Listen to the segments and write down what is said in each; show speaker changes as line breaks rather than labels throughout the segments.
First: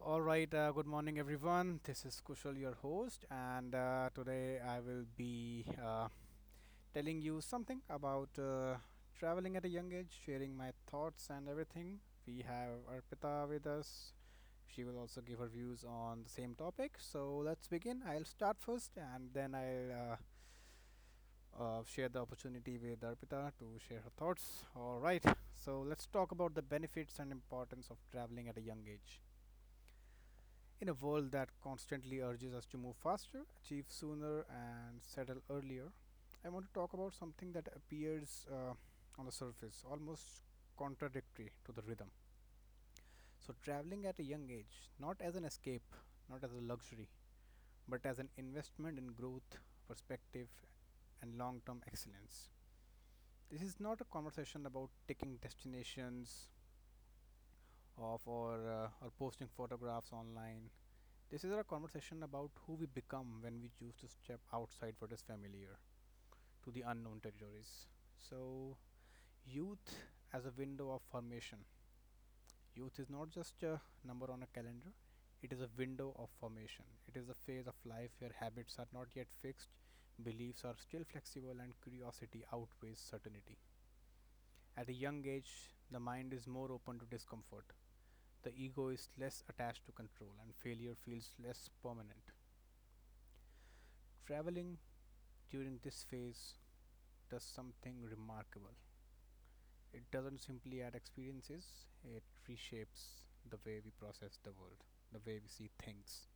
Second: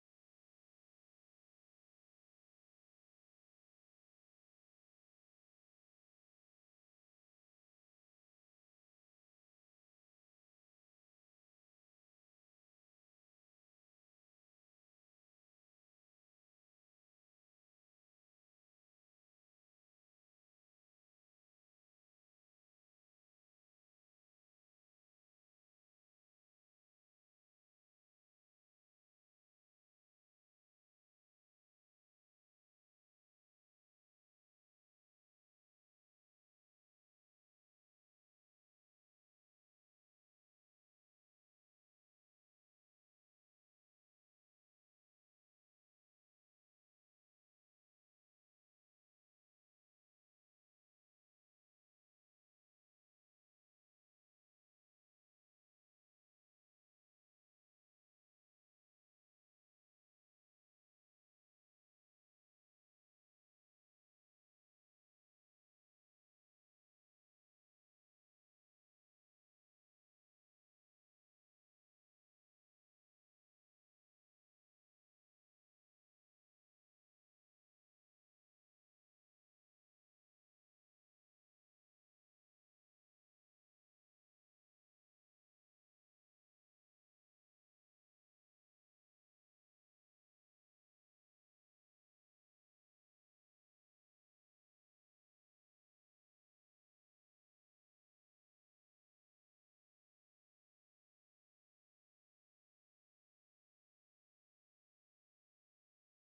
All right, good morning, everyone. This is Kushal, your host, and today I will be telling you something about traveling at a young age, sharing my thoughts and everything. We have Arpita with us. She will also give her views on the same topic. So let's begin. I'll start first and then I'll share the opportunity with Arpita to share her thoughts. All right, so let's talk about the benefits and importance of traveling at a young age. In a world that constantly urges us to move faster, achieve sooner, and settle earlier, I want to talk about something that appears on the surface almost contradictory to the rhythm. So, traveling at a young age, not as an escape, not as a luxury, but as an investment in growth, perspective, and long term excellence. This is not a conversation about taking destinations of or posting photographs online. This is our conversation about who we become when we choose to step outside what is familiar to the unknown territories. So, youth as a window of formation. Youth is not just a number on a calendar, it is a window of formation. It is a phase of life where habits are not yet fixed, beliefs are still flexible, and curiosity outweighs certainty. At a young age, the mind is more open to discomfort. The ego is less attached to control, and failure feels less permanent. Traveling during this phase does something remarkable. It doesn't simply add experiences, it reshapes the way we process the world, the way we see things.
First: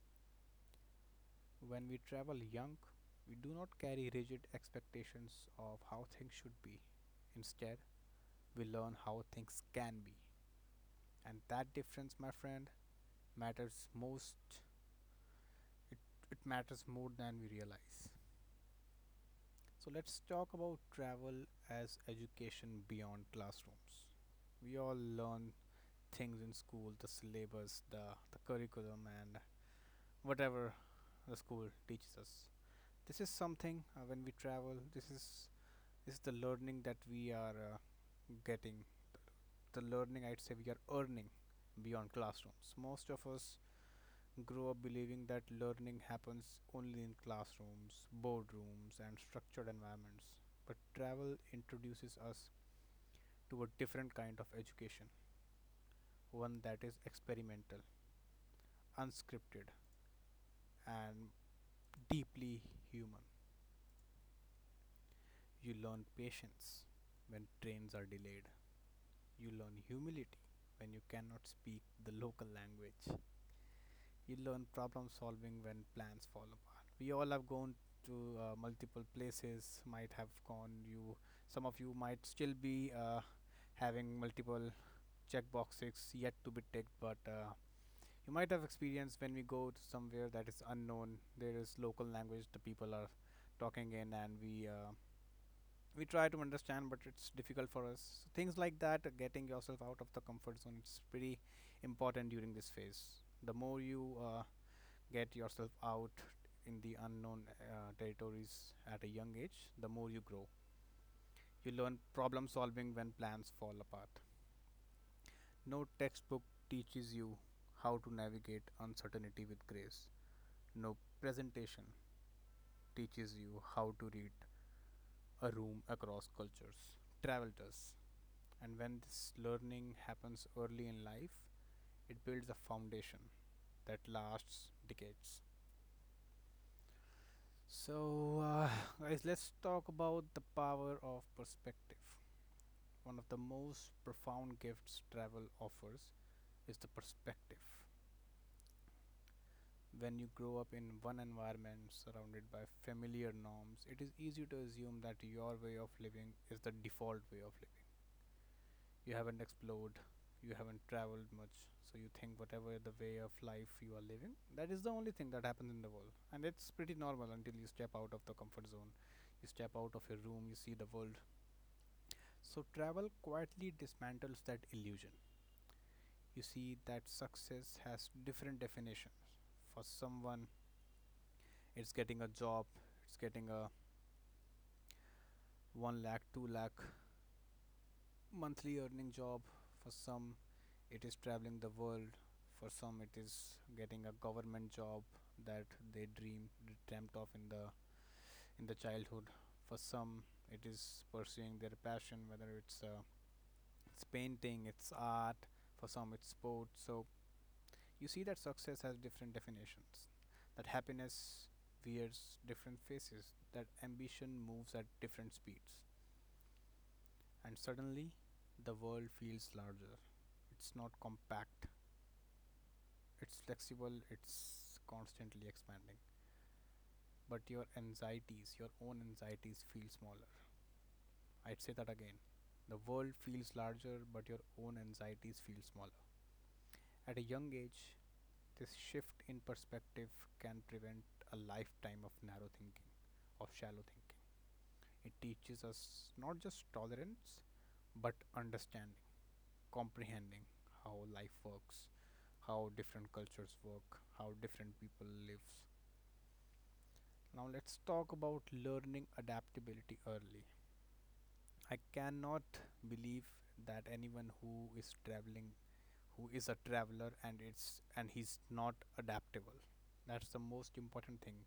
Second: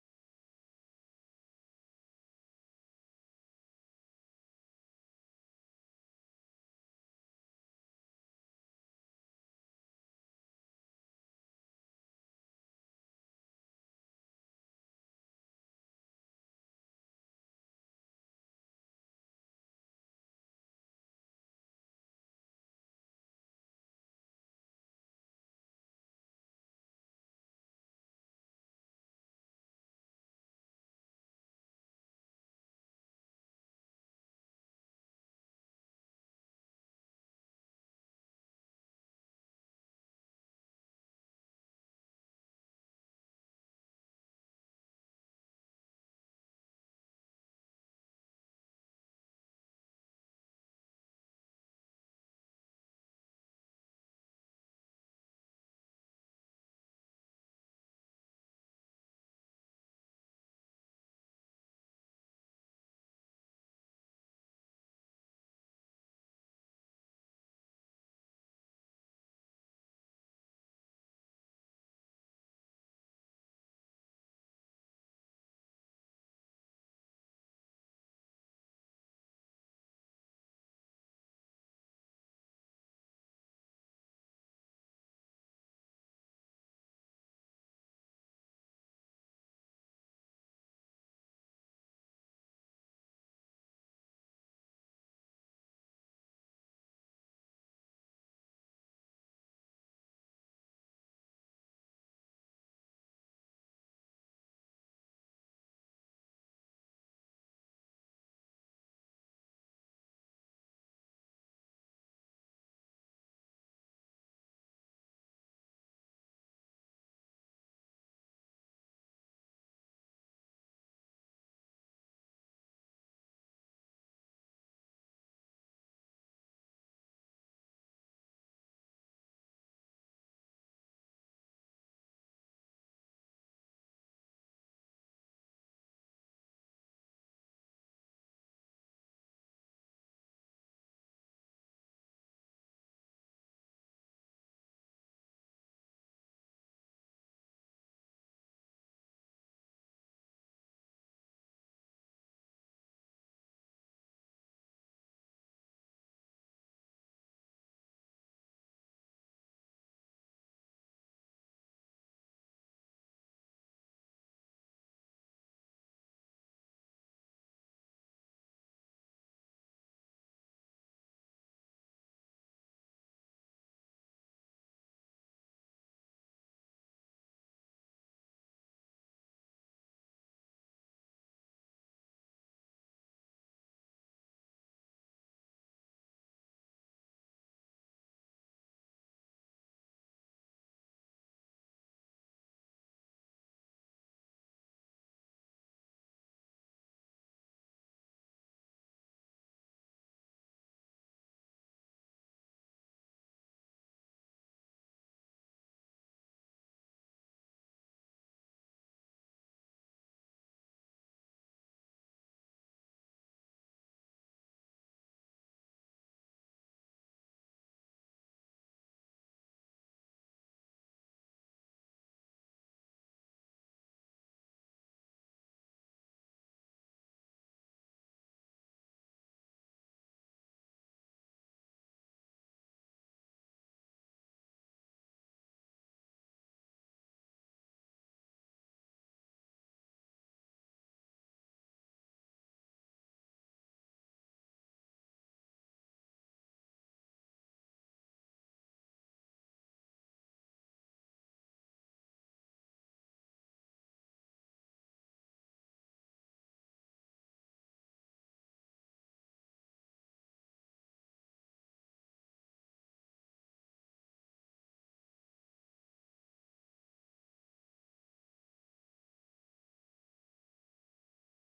When we travel young, we do not carry rigid expectations of how things should be. Instead, we learn how things can be. And that difference, my friend, matters most. It, it matters more than we realize. So let's talk about travel as education beyond classrooms. We all learn things in school, the syllabus, the curriculum, and whatever the school teaches us. This is something when we travel. This is the learning that we are getting. The learning I'd say we are earning beyond classrooms. Most of us grow up believing that learning happens only in classrooms, boardrooms, and structured environments. But travel introduces us to a different kind of education, one that is experimental, unscripted, and deeply human. You learn patience when trains are delayed, you learn humility when you cannot speak the local language. You learn problem solving when plans fall apart. We all have gone to multiple places, might have gone, you some of you might still be having multiple check boxes yet to be ticked, but you might have experienced when we go to somewhere that is unknown, there is local language the people are talking in and we try to understand but it's difficult for us. So things like that, getting yourself out of the comfort zone, it's pretty important during this phase. The more you get yourself out in the unknown territories at a young age, the more you grow. You learn problem solving when plans fall apart. No textbook teaches you how to navigate uncertainty with grace. No presentation teaches you how to read a room across cultures. Travel does. And when this learning happens early in life, it builds a foundation that lasts decades. So, guys, let's talk about the power of perspective. One of the most profound gifts travel offers is the perspective. When you grow up in one environment surrounded by familiar norms, it is easy to assume that your way of living is the default way of living. You haven't explored, you haven't traveled much, so you think whatever the way of life you are living, that is the only thing that happens in the world and it's pretty normal until you step out of the comfort zone, you step out of your room, you see the world. So travel quietly dismantles that illusion. You see that success has different definitions. For someone it's getting a job, it's getting a 1 lakh 2 lakh monthly earning job. For some it is traveling the world. For some it is getting a government job that they dreamt of in the childhood. For some it is pursuing their passion, whether it's painting, it's art. For some it's sports. So you see that success has different definitions, that happiness wears different faces, that ambition moves at different speeds. And suddenly, the world feels larger. It's not compact, it's flexible, it's constantly expanding. But your anxieties, your own anxieties, feel smaller. I'd say that again. The world feels larger, but your own anxieties feel smaller. At a young age, this shift in perspective can prevent a lifetime of narrow thinking, of shallow thinking. It teaches us not just tolerance, but understanding. Comprehending how life works, how different cultures work, how different people live. Now let's talk about learning adaptability early. I cannot believe that anyone who is traveling, who is a traveler, and it's and he's not adaptable. That's the most important thing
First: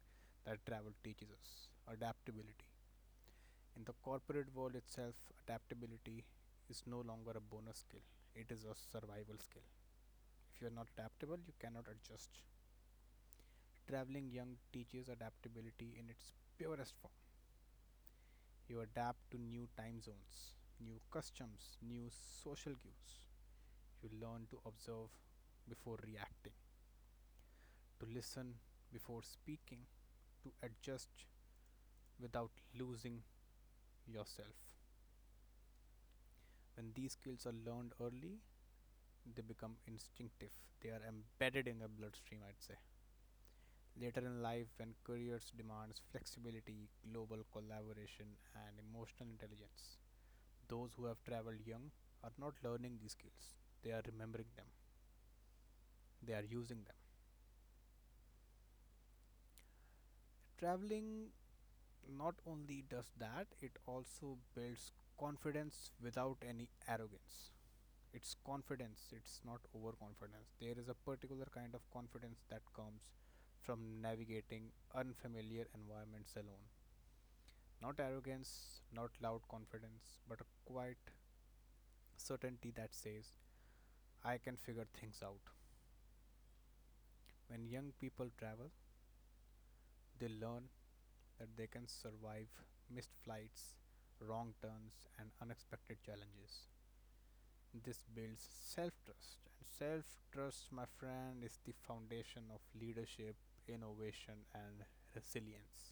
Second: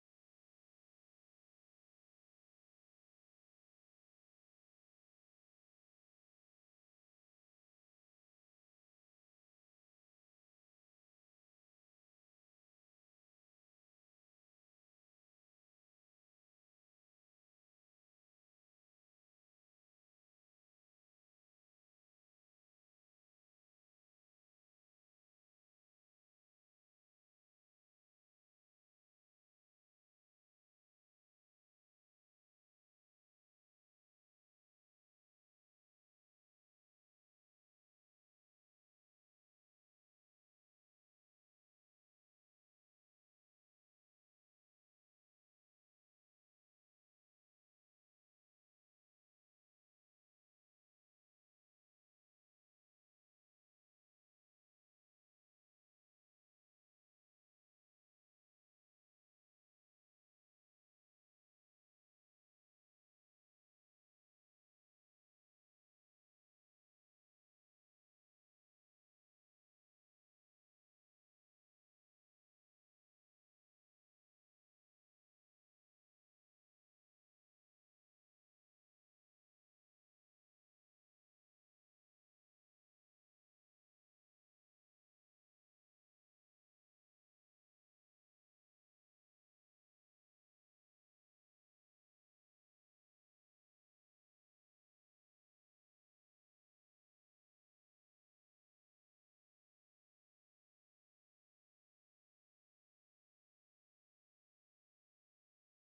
that travel teaches us. Adaptability. In the corporate world itself, adaptability is no longer a bonus skill. It is a survival skill. If you are not adaptable, you cannot adjust. Traveling young teaches adaptability in its purest form. You adapt to new time zones, new customs, new social cues. You learn to observe before reacting, to listen before speaking, to adjust without losing yourself. When these skills are learned early, they become instinctive. They are embedded in your bloodstream, I'd say. Later in life, when careers demands flexibility, global collaboration, and emotional intelligence, those who have traveled young are not learning these skills, they are remembering them, they are using them. Traveling not only does that, it also builds confidence without any arrogance. It's confidence, it's not overconfidence. There is a particular kind of confidence that comes from navigating unfamiliar environments alone. Not arrogance, not loud confidence, but a quiet certainty that says, I can figure things out. When young people travel, they learn that they can survive missed flights, wrong turns, and unexpected challenges. This builds self trust, and self trust, my friend, is the foundation of leadership, innovation, and resilience.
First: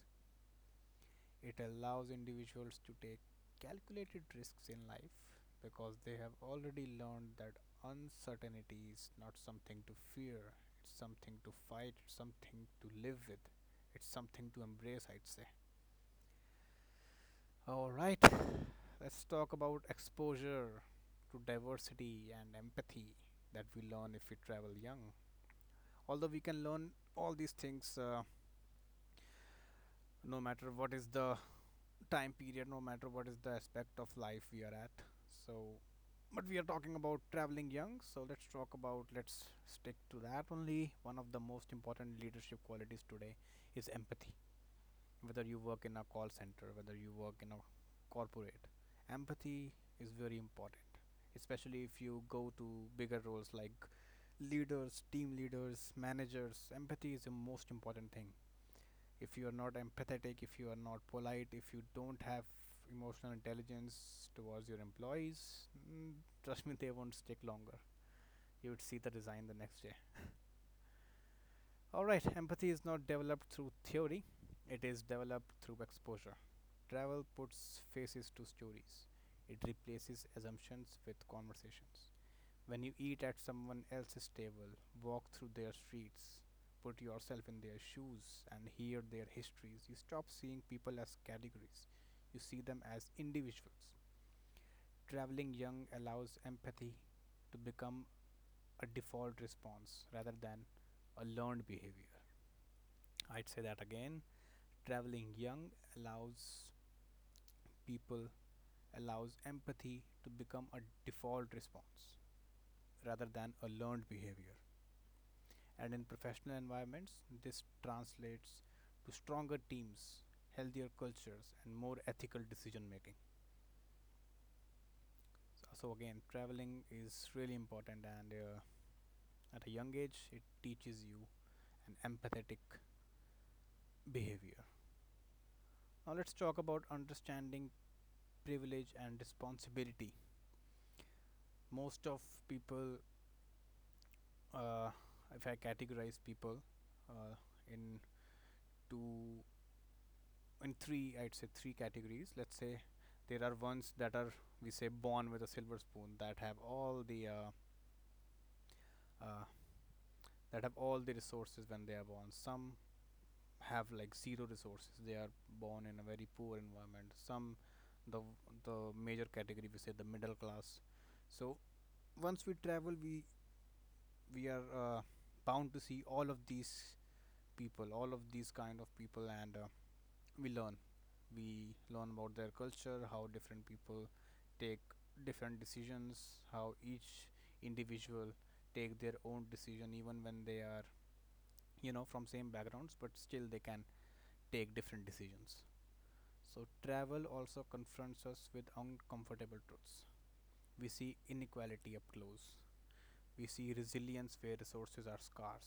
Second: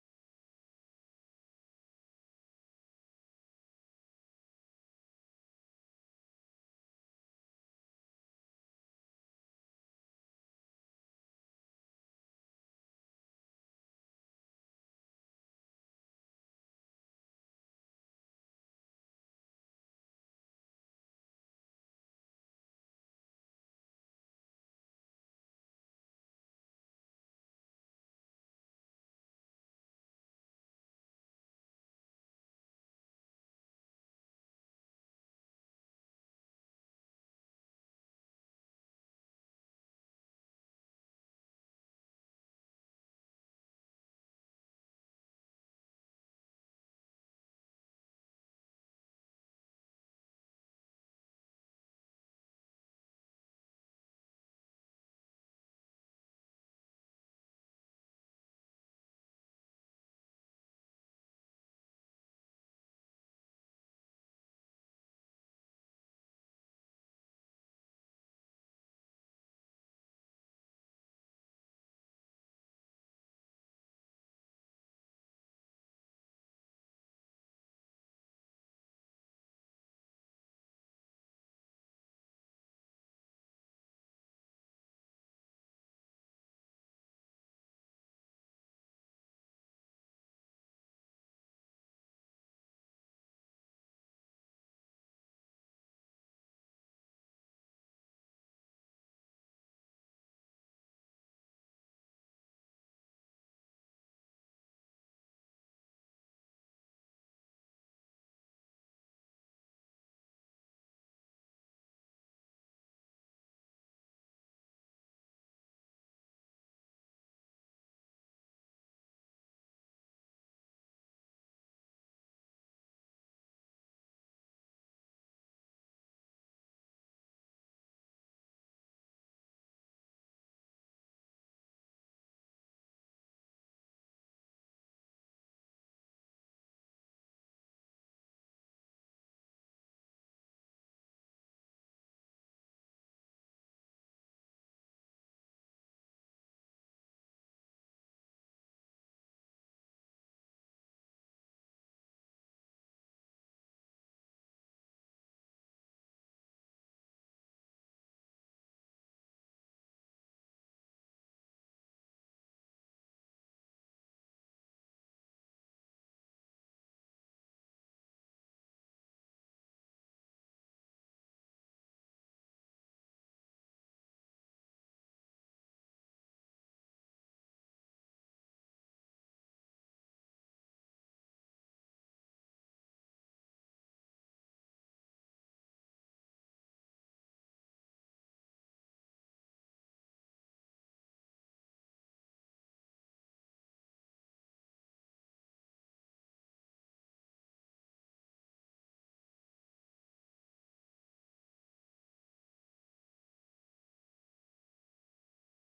It allows individuals to take calculated risks in life because they have already learned that uncertainty is not something to fear, it's something to fight, it's something to live with, it's something to embrace, I'd say. All right, let's talk about exposure to diversity and empathy that we learn if we travel young. Although we can learn all these things no matter what is the time period, no matter what is the aspect of life we are at. So, but we are talking about traveling young. So let's talk about let's stick to that only. One of the most important leadership qualities today is empathy. Whether you work in a call center, whether you work in a corporate, empathy is very important. Especially if you go to bigger roles like leaders, team leaders, managers, empathy is the most important thing. If you are not empathetic, if you are not polite, if you don't have emotional intelligence towards your employees, mm, trust me, they won't stick longer. You would see the resign the next day. All right, empathy is not developed through theory, it is developed through exposure. Travel puts faces to stories, it replaces assumptions with conversations. When you eat at someone else's table, walk through their streets, put yourself in their shoes, and hear their histories, you stop seeing people as categories. You see them as individuals. Traveling young allows empathy to become a default response rather than a learned behavior. I'd say that again. Traveling young allows people allows empathy to become a default response rather than a learned behavior. And in professional environments, this translates to stronger teams, healthier cultures, and more ethical decision making. So, so again, traveling is really important, and at a young age, it teaches you an empathetic behavior. Now, let's talk about understanding privilege and responsibility. Most of people, uh, if I categorize people uh, in two in three, I'd say three categories. Let's say there are ones that are, we say, born with a silver spoon, that have all the uh, that have all the resources when they are born. Some have like zero resources, they are born in a very poor environment. Some, the the major category, we say the middle class. So once we travel, we are bound to see all of these people, all of these kind of people. And we learn we learn about their culture, how different people take different decisions, how each individual take their own decision even when they are, you know, from same backgrounds, but still they can take different decisions. So travel also confronts us with uncomfortable truths. We see inequality up close, we see resilience where resources are scarce,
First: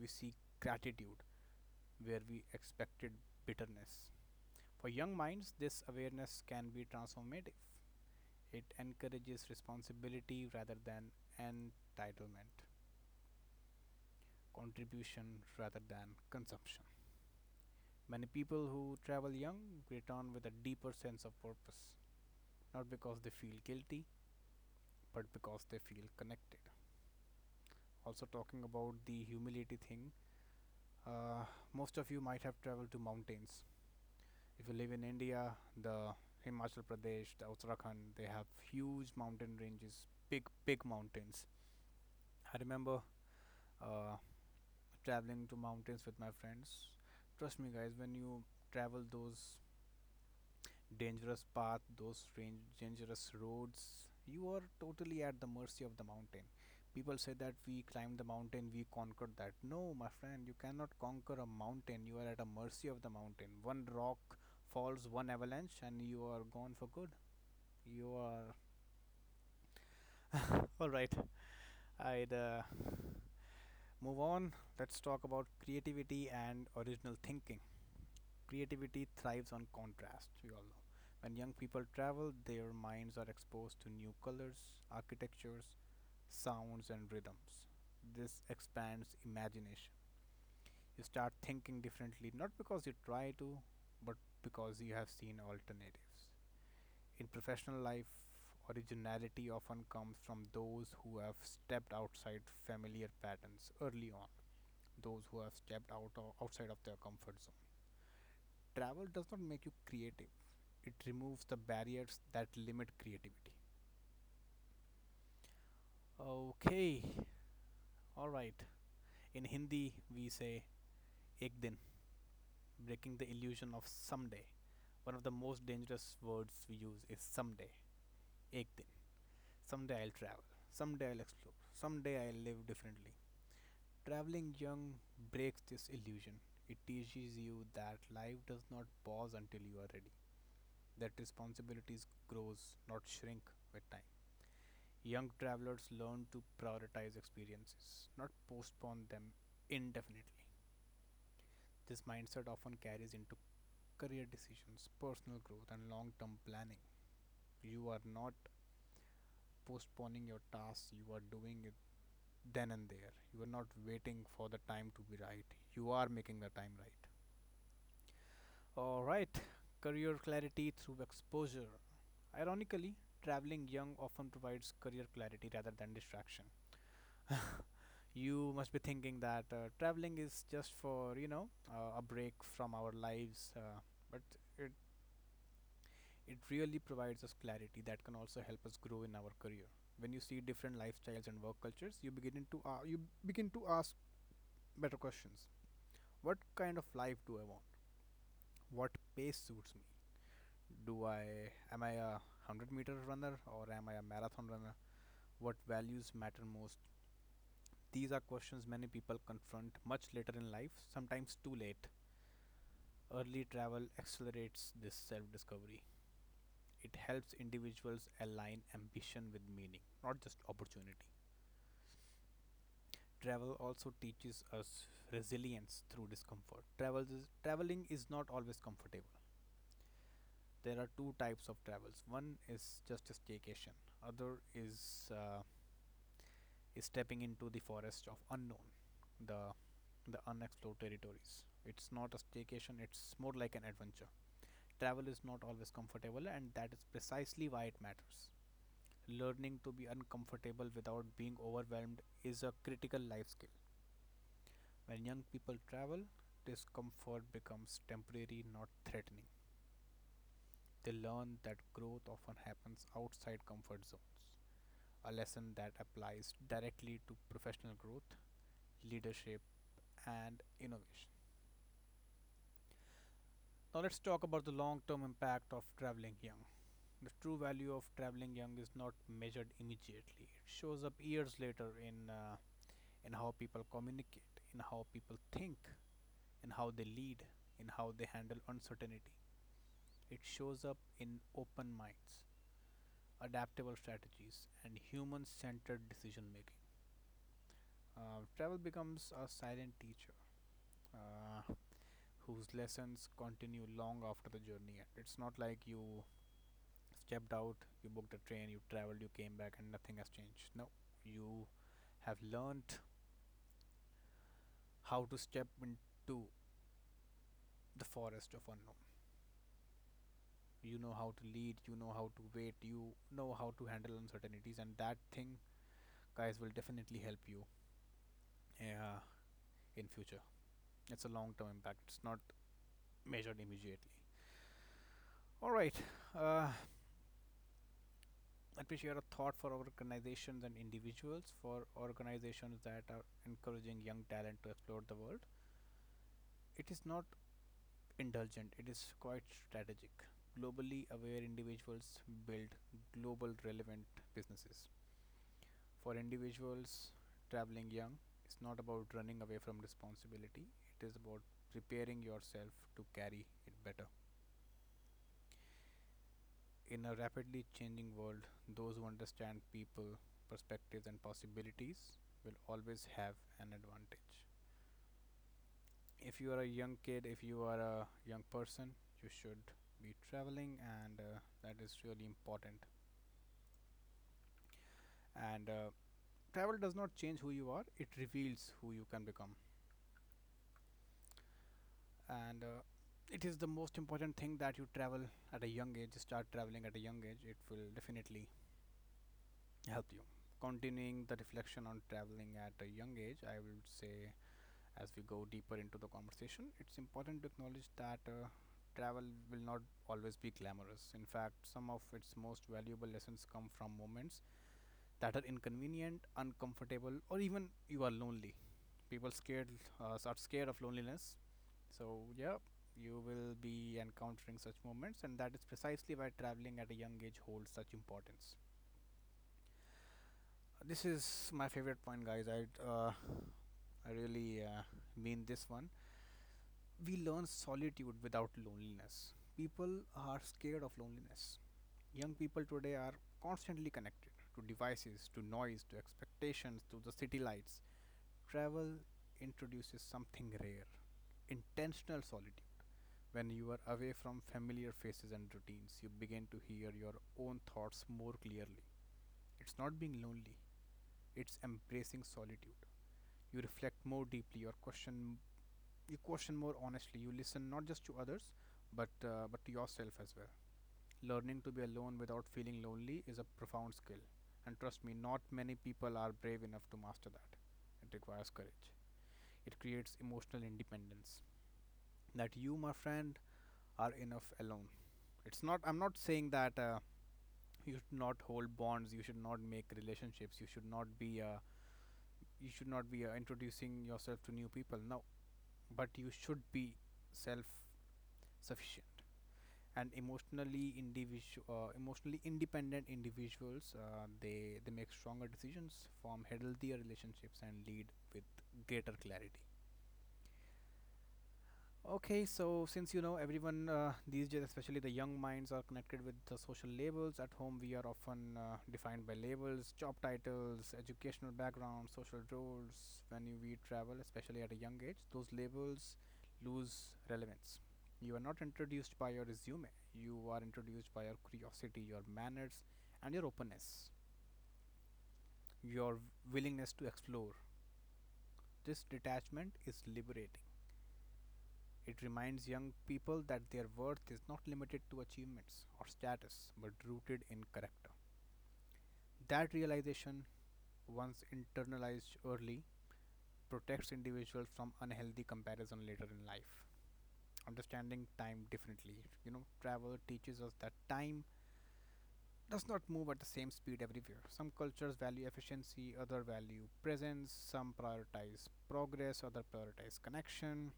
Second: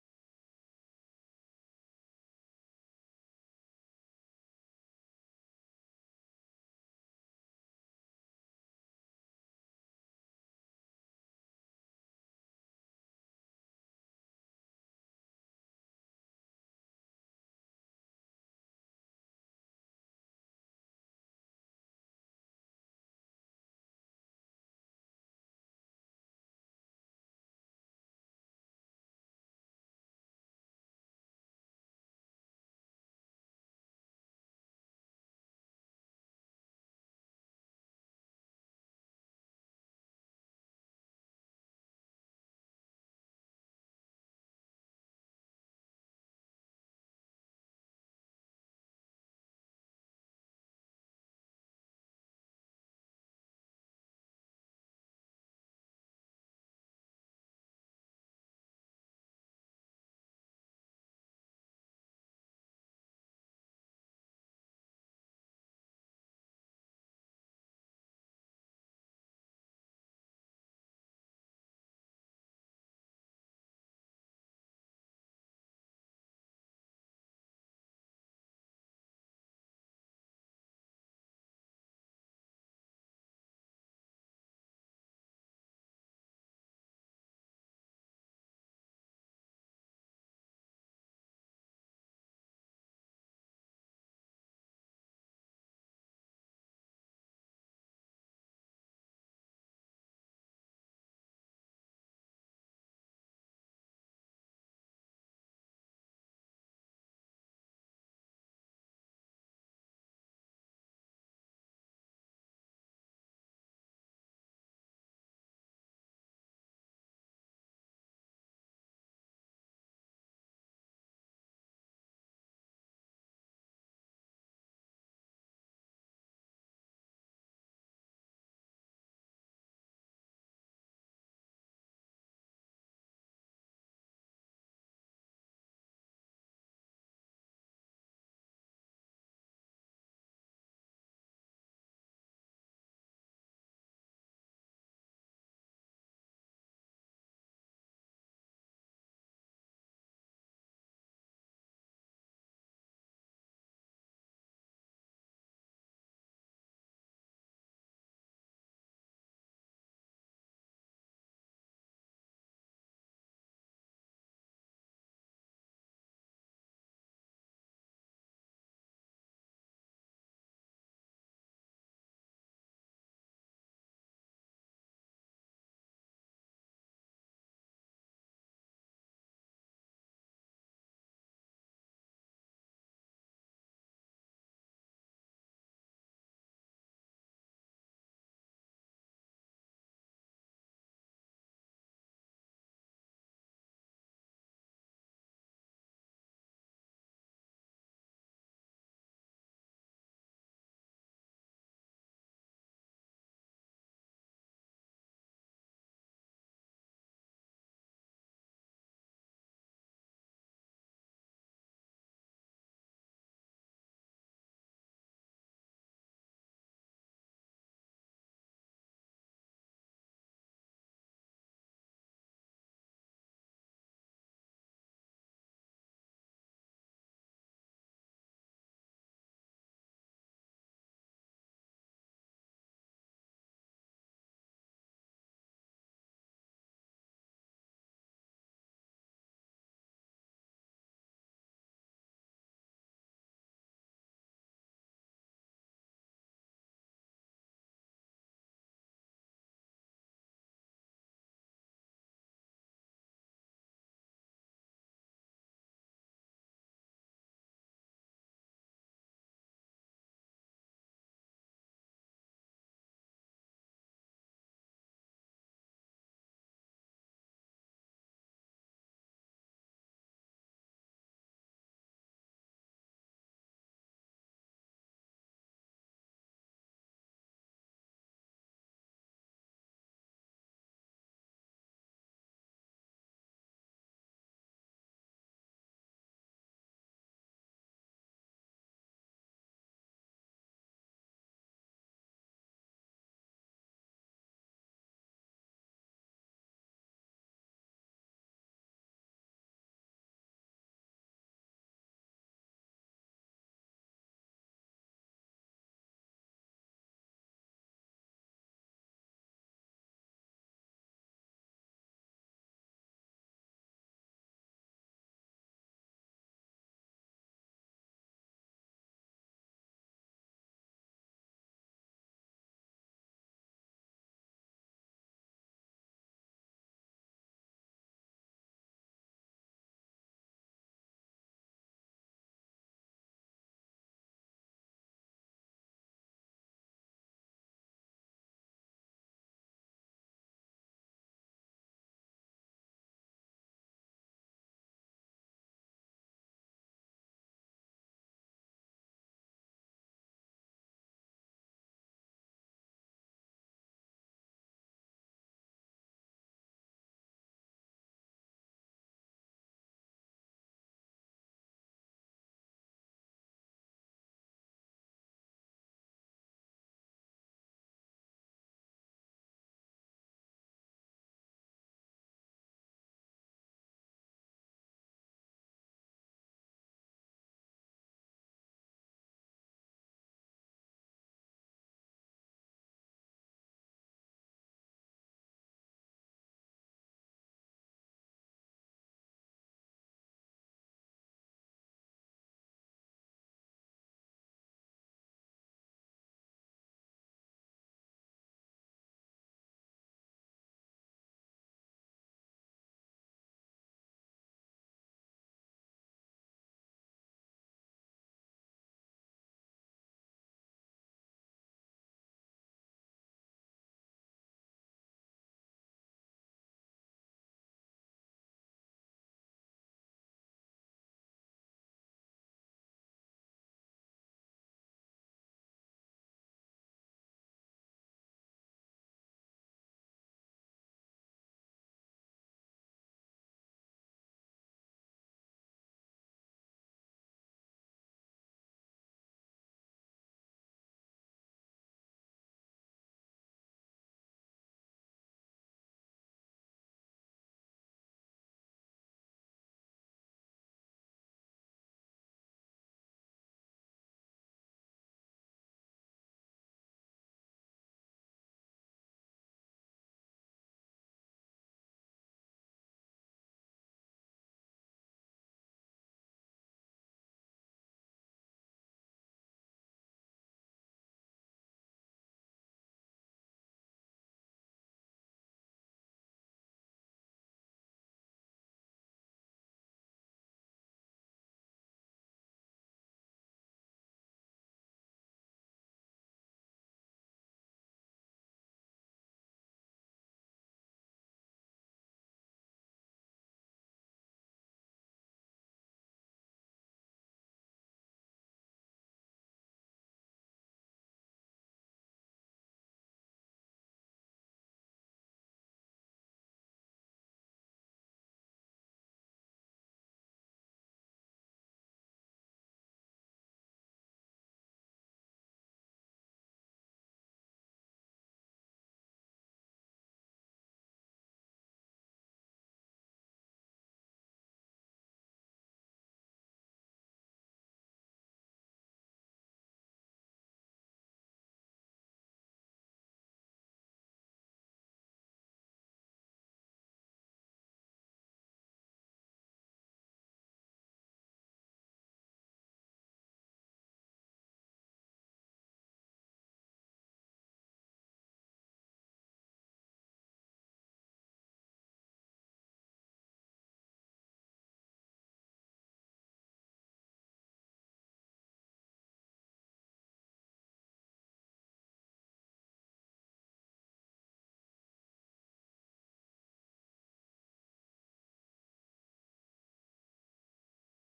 we see gratitude where we expected bitterness. For young minds, this awareness can be transformative. It encourages responsibility rather than entitlement, contribution rather than consumption. Many people who travel young return with a deeper sense of purpose, not because they feel guilty, but because they feel connected. Also, talking about the humility thing, uh, most of you might have traveled to mountains. If you live in India, the Himachal Pradesh, the Uttarakhand, they have huge mountain ranges, big, big mountains. I remember uh, traveling to mountains with my friends. Trust me, guys, when you travel those dangerous paths, those range, dangerous roads, you are totally at the mercy of the mountain. People say that we climbed the mountain, we conquered that. No, my friend, you cannot conquer a mountain. You are at the mercy of the mountain. One rock falls, one avalanche, and you are gone for good. You are all right. I'd move on. Let's talk about creativity and original thinking. Creativity thrives on contrast. We all know. When young people travel, their minds are exposed to new colors, architectures, sounds, and rhythms. This expands imagination. You start thinking differently, not because you try to, but because you have seen alternatives. In professional life, originality often comes from those who have stepped outside familiar patterns early on, those who have stepped outside of their comfort zone. Travel does not make you creative, it removes the barriers that limit creativity. Okay, all right. In Hindi, we say ek din, breaking the illusion of someday. One of the most dangerous words we use is someday, ek din. Someday I'll travel. Someday I'll explore. Someday I'll live differently. Traveling young breaks this illusion. It teaches you that life does not pause until you are ready, that responsibilities grows, not shrink with time. Young travelers learn to prioritize experiences, not postpone them indefinitely. This mindset often carries into career decisions, personal growth, and long term planning. You are not postponing your tasks, you are doing it then and there. You are not waiting for the time to be right, you are making the time right. All right. Career clarity through exposure. Ironically, traveling young often provides career clarity rather than distraction. You must be thinking that traveling is just for, you know, a break from our lives, but it it really provides us clarity that can also help us grow in our career. When you see different lifestyles and work cultures, you begin to ask better questions. What kind of life do I want? What pace suits me? Do I Am I a 100-meter runner or am I a marathon runner? What values matter most? These are questions many people confront much later in life, sometimes too late. Early travel accelerates this self discovery. It helps individuals align ambition with meaning, not just opportunity. Travel also teaches us resilience through discomfort. Traveling is not always comfortable. There are two types of travels. One is just a staycation. Other is stepping into the forest of unknown, the the unexplored territories. It's not a staycation. It's more like an adventure. Travel is not always comfortable, and that is precisely why it matters. Learning to be uncomfortable without being overwhelmed is a critical life skill. When young people travel, discomfort becomes temporary, not threatening. They learn that growth often happens outside comfort zones, a lesson that applies directly to professional growth, leadership, and innovation. Now, let's talk about the long term impact of traveling young. The true value of traveling young is not measured immediately, it shows up years later in how people communicate, in how people think, in how they lead, in how they handle uncertainty. It shows up in open minds, adaptable strategies, and human centered decision making. Travel becomes a silent teacher, Uh, whose lessons continue long after the journey ends. It's not like you stepped out, you booked a train, you traveled, you came back, and nothing has changed. No, you have learned how to step into the forest of unknown. You know how to lead, you know how to wait, you know how to handle uncertainties, and that thing, guys, will definitely help you uh, in future. It's a long term impact, it's not measured immediately. All right. uh, Let me share a thought for organizations and individuals. For organizations that are encouraging young talent to explore the world, it is not indulgent, it is quite strategic. Globally aware individuals build global relevant businesses. For individuals traveling young, it's not about running away from responsibility, it is about preparing yourself to carry it better. In a rapidly changing world, those who understand people, perspectives, and possibilities will always have an advantage. If you are a young kid, if you are a young person, you should be traveling, and that is really important. And travel does not change who you are, it reveals who you can become. And it is the most important thing that you travel at a young age. Start traveling at a young age, it will definitely help you. Continuing the reflection on traveling at a young age, I would say, as we go deeper into the conversation, it's important to acknowledge that travel will not always be glamorous. In fact, some of its most valuable lessons come from moments that are inconvenient, uncomfortable, or even you are lonely. People scared are scared of loneliness. So yeah, you will be encountering such moments, and that is precisely why traveling at a young age holds such importance. This is my favorite point, guys. I really mean this one. We learn solitude without loneliness. People are scared of loneliness. Young people today are constantly connected to devices, to noise, to expectations, to the city lights. Travel introduces something rare, intentional solitude. When you are away from familiar faces and routines, you begin to hear your own thoughts more clearly. It's not being lonely, it's embracing solitude. You reflect more deeply, you question more honestly, you listen not just to others but to yourself as well. Learning to be alone without feeling lonely is a profound skill, and trust me, not many people are brave enough to master that. It requires courage. It creates emotional independence. That you, my friend, are enough alone. It's not. I'm not saying that you should not hold bonds, you should not make relationships, you should not be you should not be introducing yourself to new people. No, but you should be self sufficient and emotionally independent individuals, they make stronger decisions, form healthier relationships, and lead with greater clarity. Okay, so since, you know, everyone, these days, especially the young minds, are connected with the social labels. At home, we are often defined by labels, job titles, educational background, social roles. We travel, especially at a young age, those labels lose relevance. You are not introduced by your resume, you are introduced by your curiosity, your manners, and your openness, your willingness to explore. This detachment is liberating. It reminds young people that their worth is not limited to achievements or status but rooted in character. That realization, once internalized early, protects individuals from unhealthy comparison later in life. Understanding time differently, you know, travel teaches us that time does not move at the same speed everywhere. Some cultures value efficiency, other value presence, some prioritize progress, other prioritize connection.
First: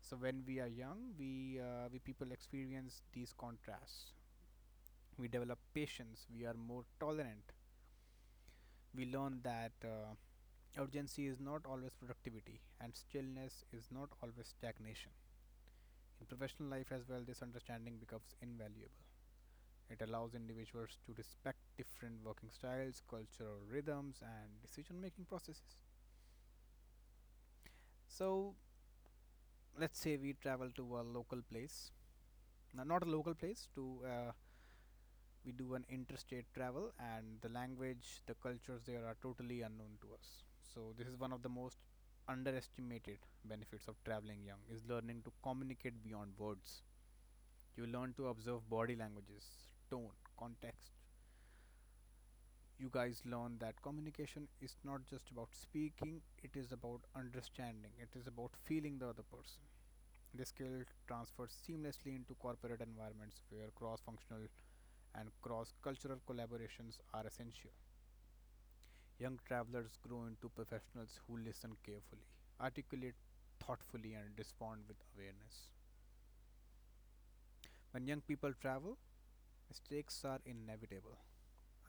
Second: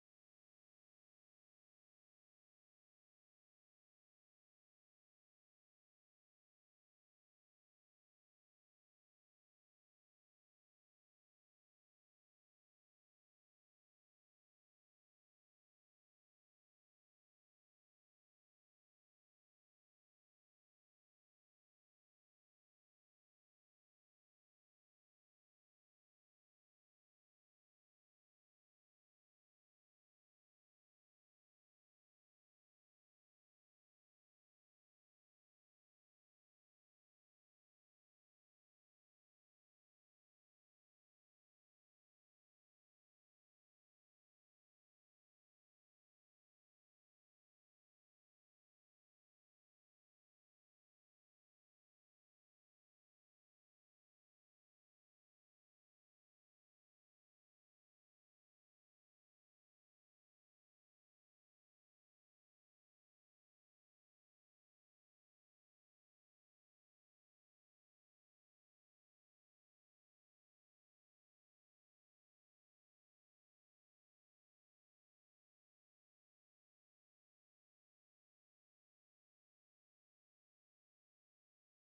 So when we are young, we people experience these contrasts. We develop patience. We are more tolerant. We learn that urgency is not always productivity, and stillness is not always stagnation. In professional life as well, this understanding becomes invaluable. It allows individuals to respect different working styles, cultural rhythms, and decision-making processes. So let's say we travel to a local place, no, not a local place, to we do an interstate travel, and the language, the cultures there are totally unknown to us. So this is one of the most underestimated benefits of traveling young, is learning to communicate beyond words. You learn to observe body languages, tone, context. You guys learn that communication is not just about speaking, it is about understanding, it is about feeling the other person. This skill transfers seamlessly into corporate environments where cross functional and cross cultural collaborations are essential. Young travelers grow into professionals who listen carefully, articulate thoughtfully, and respond with awareness. When young people travel, mistakes are inevitable.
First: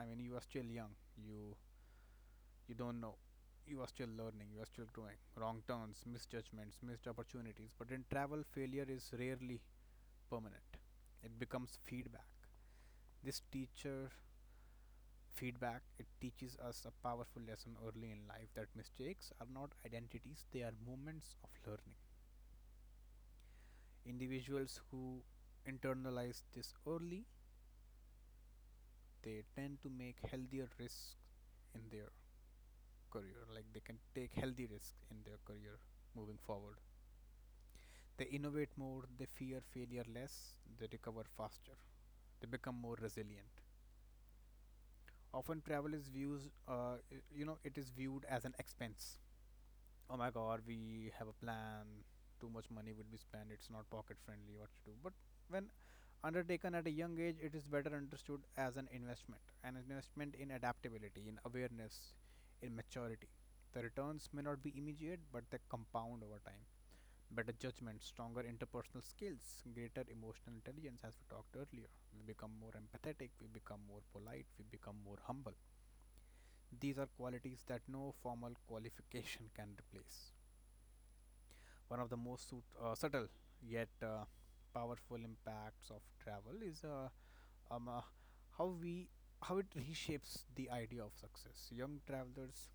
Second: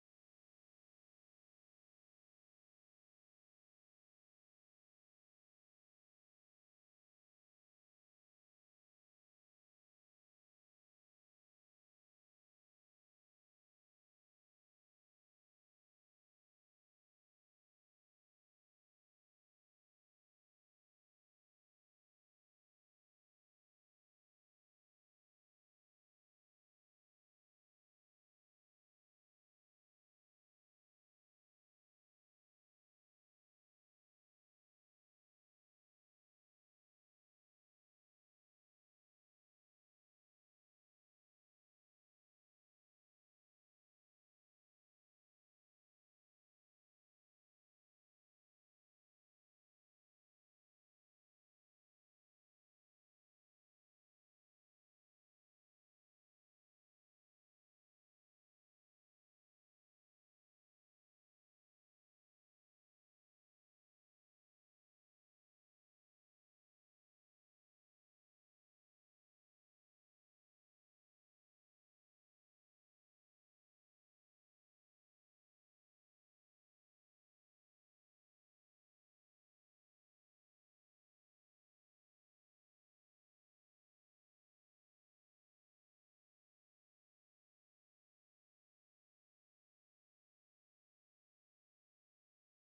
I mean, you are still young. You don't know. You are still learning. You are still growing. Wrong turns, misjudgments, missed opportunities. But in travel, failure is rarely permanent. It becomes feedback. This teacher Feedback, it teaches us a powerful lesson early in life, that mistakes are not identities, they are moments of learning. Individuals who internalize this early, they tend to make healthier risks in their career. Like they can take healthy risks in their career moving forward. They innovate more, they fear failure less, they recover faster, they become more resilient. Often travel is views, you know, it is viewed as an expense. Oh my god, we have a plan, too much money would be spent, it's not pocket friendly, what to do? But when undertaken at a young age, it is better understood as an investment, an investment in adaptability, in awareness, in maturity. The returns may not be immediate, but they compound over time. Better judgment, stronger interpersonal skills, greater emotional intelligence. As we talked earlier, we become more empathetic, we become more polite, we become more humble. These are qualities that no formal qualification can replace. One of the most subtle yet powerful impacts of travel is um, uh, how we how it reshapes the idea of success. Young travelers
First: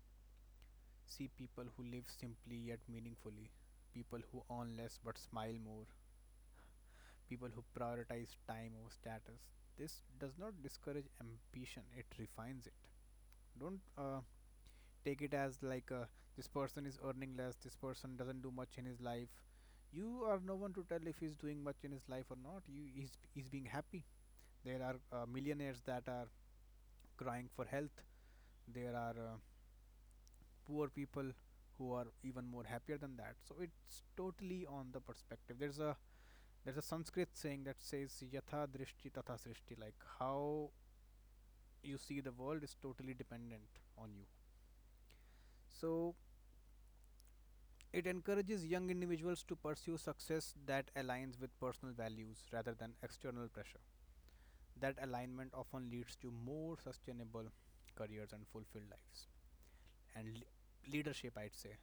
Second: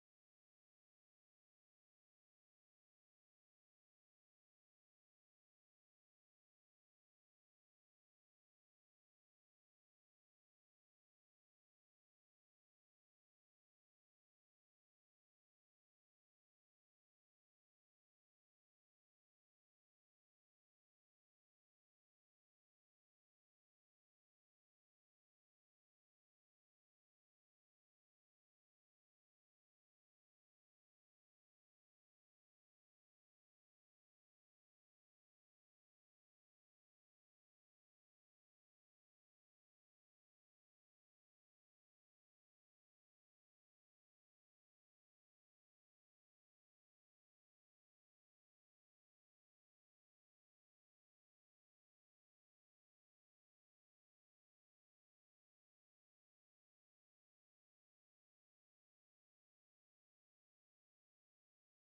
see people who live simply yet meaningfully, people who earn less but smile more, people who prioritize time over status. This does not discourage ambition; it refines it. Don't take it as like this person is earning less, this person doesn't do much in his life. You are no one to tell if he's doing much in his life or not. You he's being happy. There are millionaires that are crying for health. There are poor people who are even more happier than that. So it's totally on the perspective. There's a Sanskrit saying that says yatha drishti tatha srishti, like how you see the world is totally dependent on you. So it encourages young individuals to pursue success that aligns with personal values rather than external pressure. That alignment often leads to more sustainable careers and fulfilled lives. And leadership, I'd say,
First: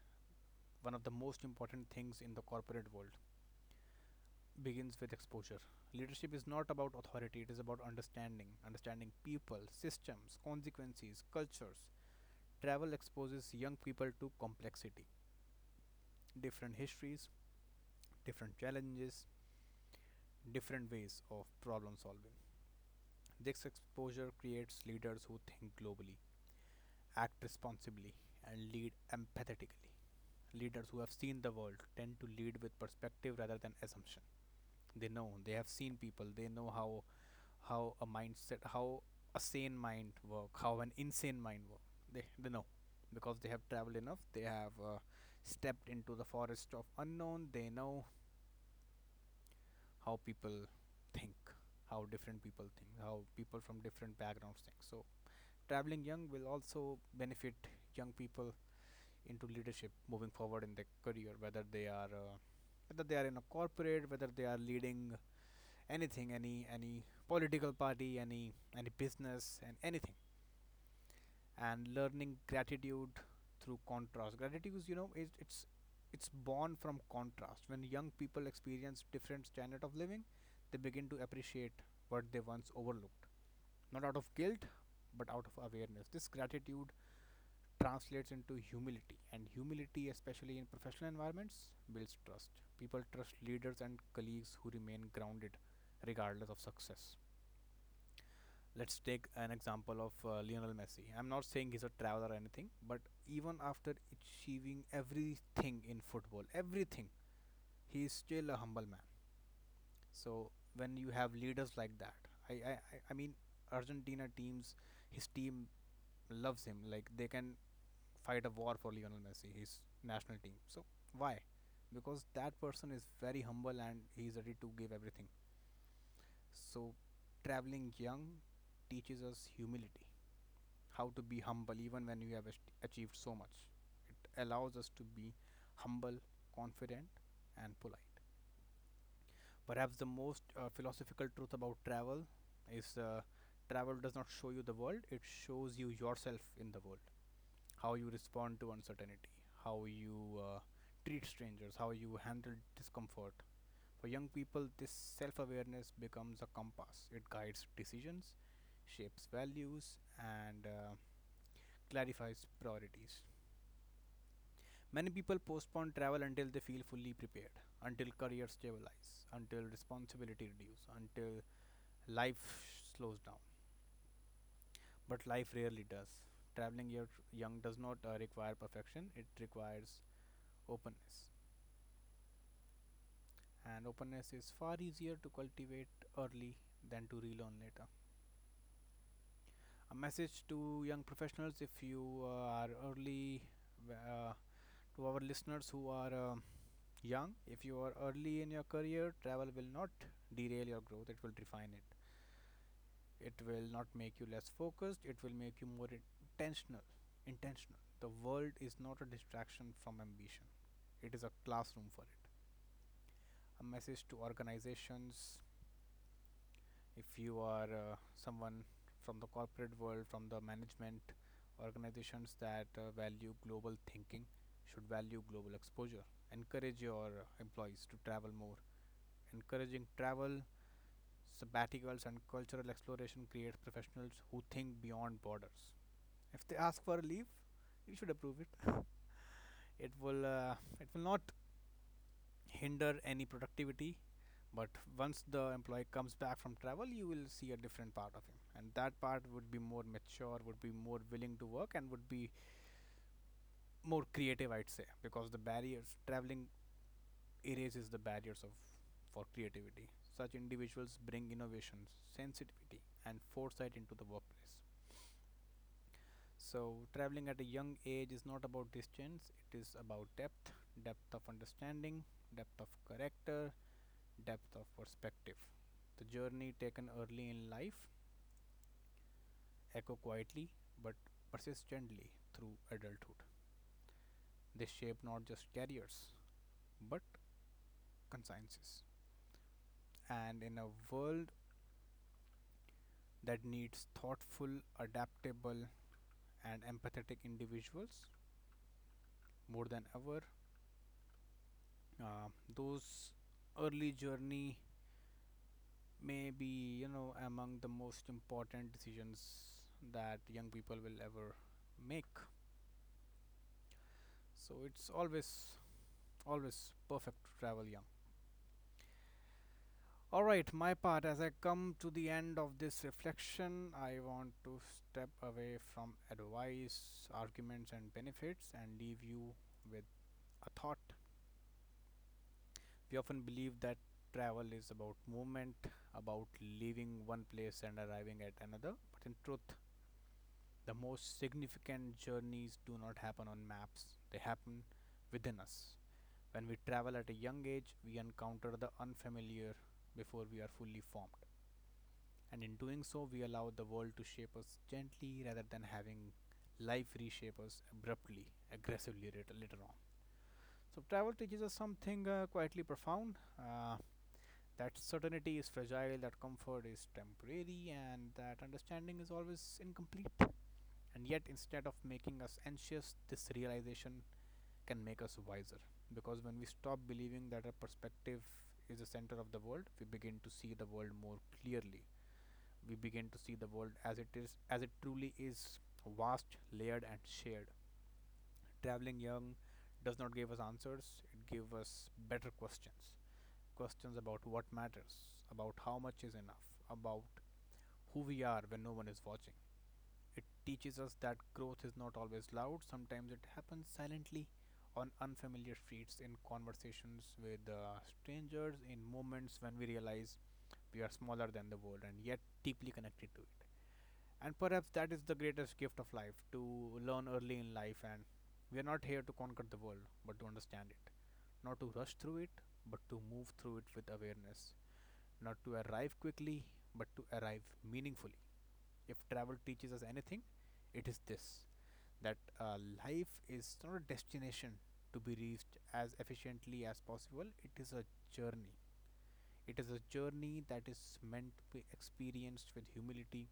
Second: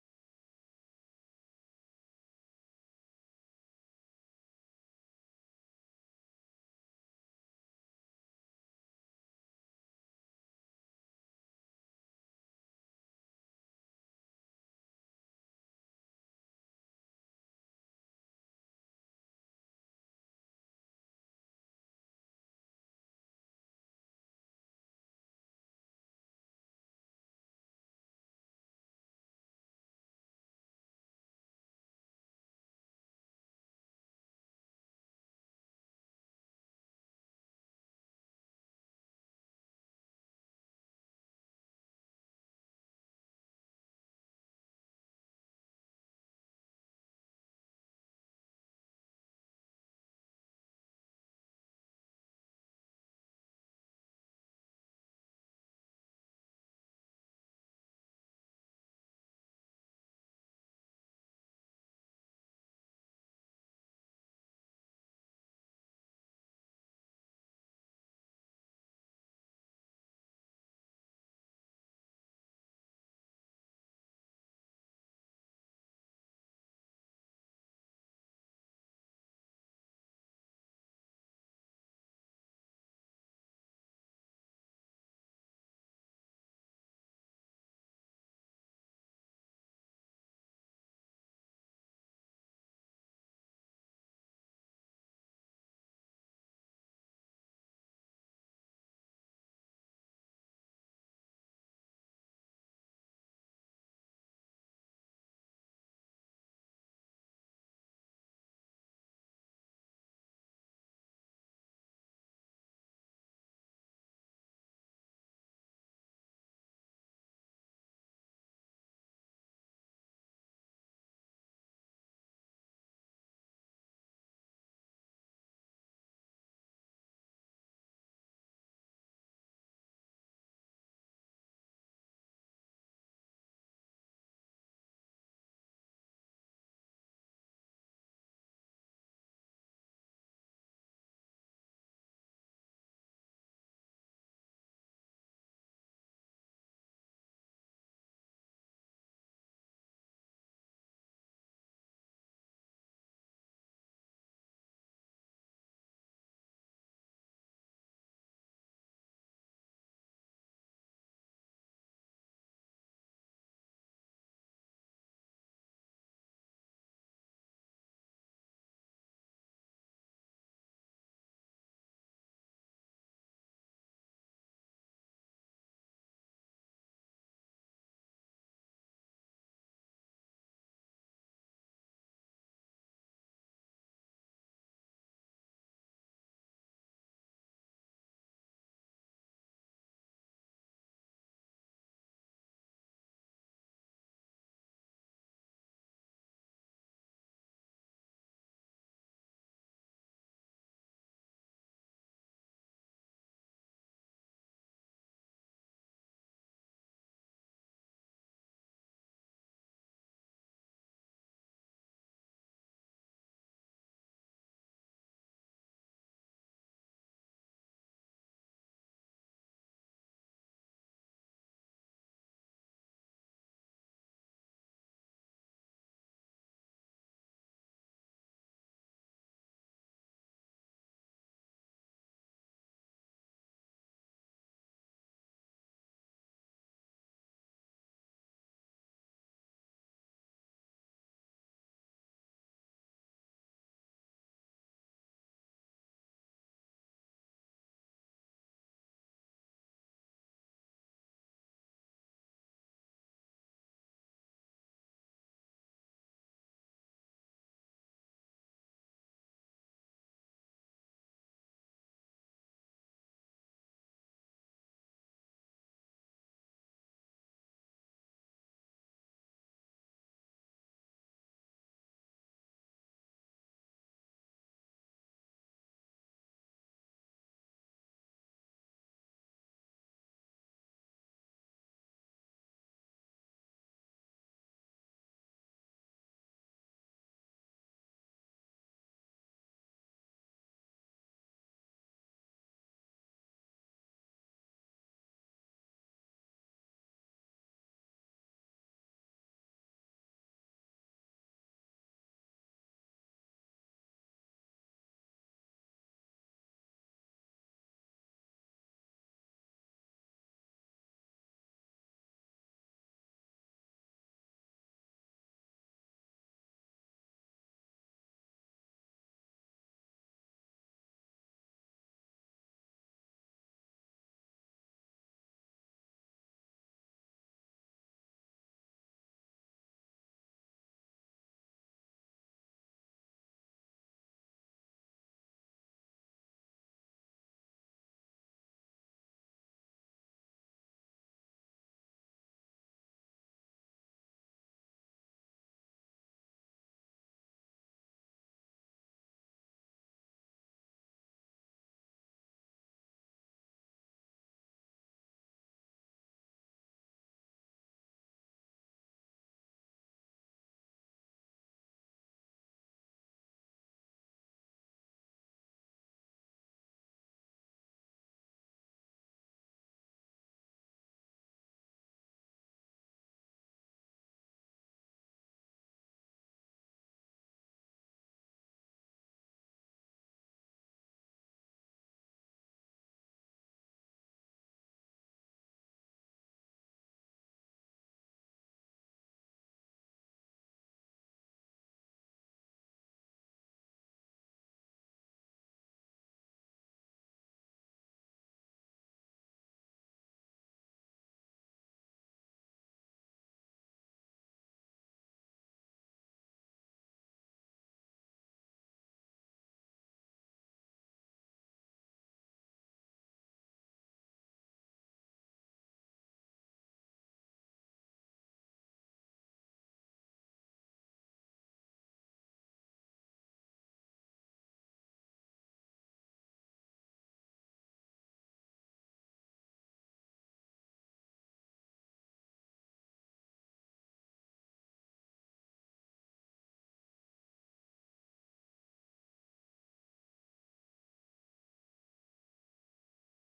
one of the most important things in the corporate world, begins with exposure. Leadership is not about authority, it is about understanding. Understanding people, systems, consequences, cultures. Travel exposes young people to complexity, different histories, different challenges, different ways of problem solving. This exposure creates leaders who think globally, act responsibly, and lead empathetically. Leaders who have seen the world tend to lead with perspective rather than assumption. They know, they have seen people, they know how a mindset, how a sane mind work, how an insane mind work. They know because they have traveled enough. They have stepped into the forest of unknown. They know how people think, how different people think, how people from different backgrounds think. So traveling young will also benefit young people into leadership moving forward in their career, whether they are in a corporate, whether they are leading anything, any political party, any business, and anything. And learning gratitude through contrast. Gratitude is, you know, it, it's born from contrast. When young people experience different standard of living, they begin to appreciate what they once overlooked, not out of guilt, but out of awareness. This gratitude translates into humility, and humility, especially in professional environments, builds trust. People trust leaders and colleagues who remain grounded regardless of success. Let's take an example of Lionel Messi. I'm not saying he's a traveler or anything, but even after achieving everything in football, everything, he is still a humble man. So when you have leaders like that, I mean, Argentina teams, his team loves him. Like they can fight a war for Lionel Messi, his national team. So why? Because that person is very humble and he's ready to give everything. So traveling young teaches us humility, how to be humble even when you have achieved so much. It allows us to be humble, confident, and polite. Perhaps the most philosophical truth about travel is travel does not show you the world, it shows you yourself in the world. How you respond to uncertainty, how you treat strangers, how you handle discomfort. For young people, this self awareness becomes a compass, it guides decisions, shapes values, and clarifies priorities. Many people postpone travel until they feel fully prepared, until career stabilizes, until responsibility reduces, until life slows down. But life rarely does. Traveling your young does not require perfection, it requires openness. And openness is far easier to cultivate early than to relearn later. A message to young professionals. If you uh, are early uh, to our listeners who are young, if you are early in your career, travel will not derail your growth, it will refine it. It will not make you less focused, it will make you more intentional. The world is not a distraction from ambition, it is a classroom for it. A message to organizations. If you are someone from the corporate world, from the management, organizations that value global thinking should value global exposure. Encourage your employees to travel more. Encouraging travel, sabbaticals, and cultural exploration creates professionals who think beyond borders. If they ask for a leave, you should approve it. It will uh, it will not hinder any productivity, but once the employee comes back from travel, you will see a different part of him, and that part would be more mature, would be more willing to work, and would be more creative, I'd say, because the barriers traveling erases the barriers of for creativity. Such individuals bring innovations, sensitivity, and foresight into the workplace. So, traveling at a young age is not about distance, it is about depth. Depth of understanding, depth of character, depth of perspective. The journey taken early in life echo quietly but persistently through adulthood. They shape not just careers, but consciences. And in a world that needs thoughtful, adaptable, and empathetic individuals more than ever, uh, those early journey may be among the most important decisions that young people will ever make. So it's always perfect to travel young. All right, my part. As I come to the end of this reflection, I want to step away from advice, arguments, and benefits, and leave you with a thought. We often believe that travel is about movement, about leaving one place and arriving at another, but in truth, the most significant journeys do not happen on maps, they happen within us. When we travel at a young age, we encounter the unfamiliar before we are fully formed. And in doing so, we allow the world to shape us gently rather than having life reshape us abruptly, aggressively later on. So, travel teaches us something quietly profound, that certainty is fragile, that comfort is temporary, and that understanding is always incomplete. And yet, instead of making us anxious, this realization can make us wiser. Because when we stop believing that our perspective is the center of the world, we begin to see the world more clearly. We begin to see the world as it is, as it truly is: vast, layered, and shared. Traveling young does not give us answers, it gives us better questions. Questions about what matters, about how much is enough, about who we are when no one is watching. It teaches us that growth is not always loud, sometimes it happens silently on unfamiliar streets, in conversations with strangers, in moments when we realize we are smaller than the world and yet deeply connected to it. And perhaps that is the greatest gift of life, to learn early in life. And we are not here to conquer the world, but to understand it. Not to rush through it, but to move through it with awareness. Not to arrive quickly, but to arrive meaningfully. If travel teaches us anything, it is this: that life is not a destination to be reached as efficiently as possible, it is a journey. It is a journey that is meant to be experienced with humility,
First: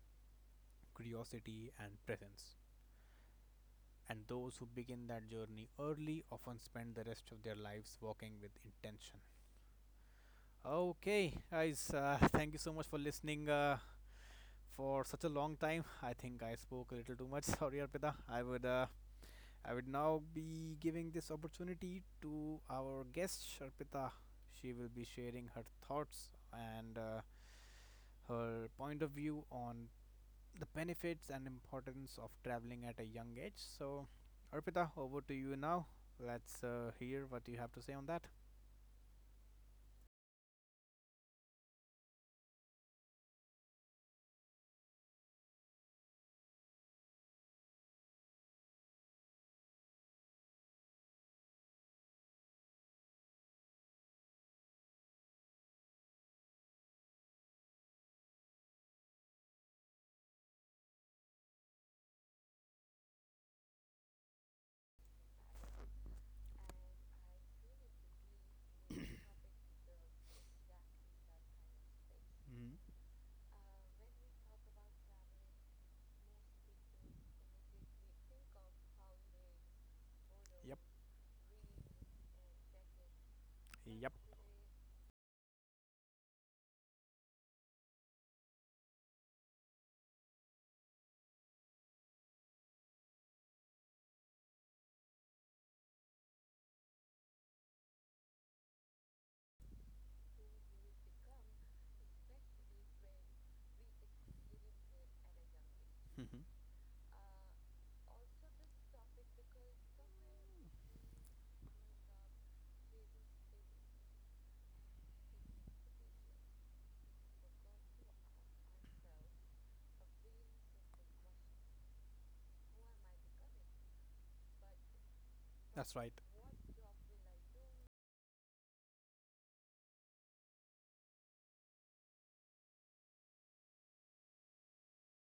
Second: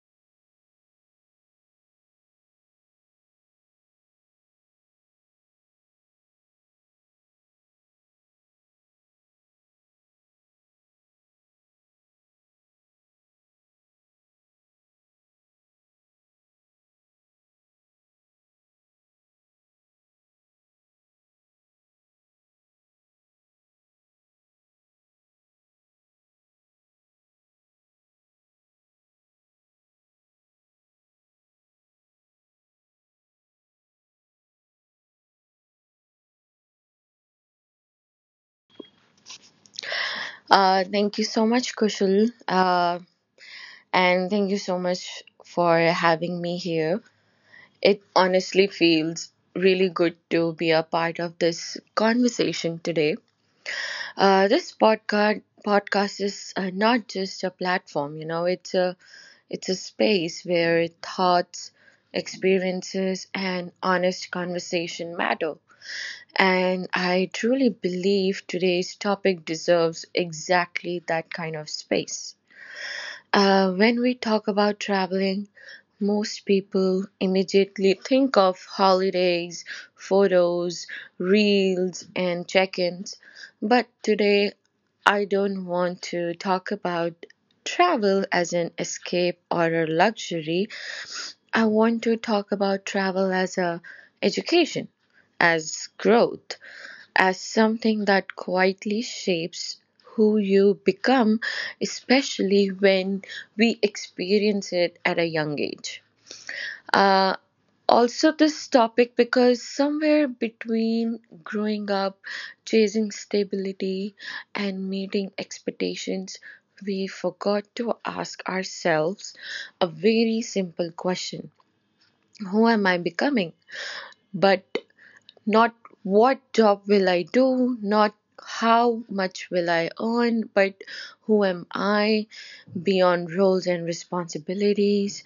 curiosity, and presence. And those who begin that journey early often spend the rest of their lives walking with intention. Okay, guys, thank you so much for listening. For such a long time. I think I spoke a little too much. Sorry, Arpita. I would now be giving this opportunity to our guest Sharpita. She will be sharing her thoughts, and her point of view on the benefits and importance of traveling at a young age. So, Arpita, over to you now. Let's hear what you have to say on that.
Thank you so much, Kushal. And thank you so much for having me here. It honestly feels really good to be a part of this conversation today. This podcast is not just a platform, you know, it's a space where thoughts, experiences, and honest conversation matter. And I truly believe today's topic deserves exactly that kind of space.
Hmm.
When we talk about traveling, most people immediately think of holidays,
Yep,
photos, reels, and check ins. But
yep.
today, I don't want to talk about travel as an escape or a luxury. I want to talk about travel as a education, as growth, as something that quietly shapes who you become, especially when we experience it at a young age.
Mhm.
Uh, Also, this topic because somewhere between growing up, chasing stability, and meeting expectations, we forgot to ask ourselves a very simple question. Who am I becoming? But not
That's right.
what job will I do, not how much will I earn, but who am I beyond roles and responsibilities.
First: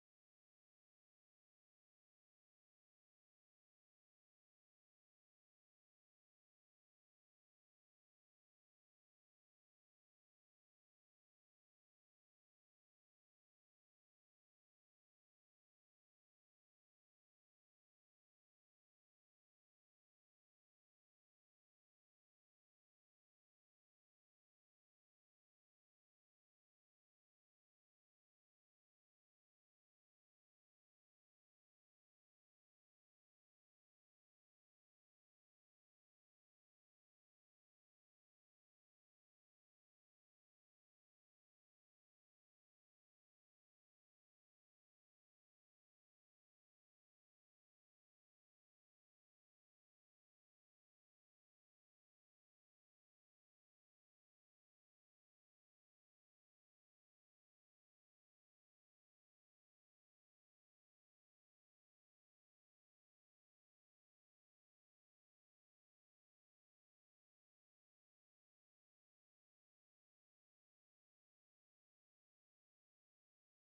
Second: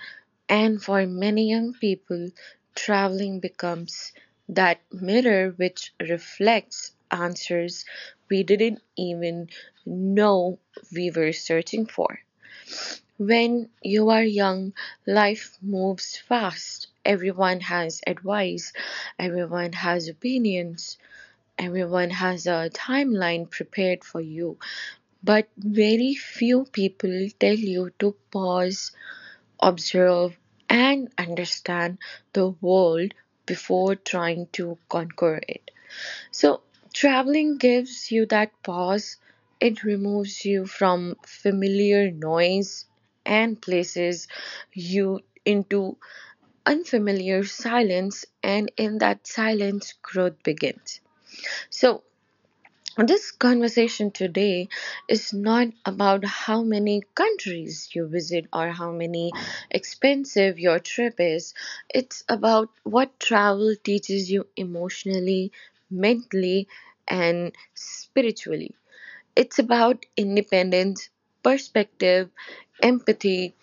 And for many young people, traveling becomes that mirror which reflects answers we didn't even know we were searching for. When you are young, life moves fast. Everyone has advice, everyone has opinions, everyone has a timeline prepared for you. But very few people tell you to pause, observe, and understand the world before trying to conquer it. So, traveling gives you that pause. It removes you from familiar noise and places you into unfamiliar silence, and in that silence, growth begins. So, this conversation today is not about how many countries you visit or how many expensive your trip is. It's about what travel teaches you emotionally, mentally, and spiritually. It's about independence, perspective, empathy,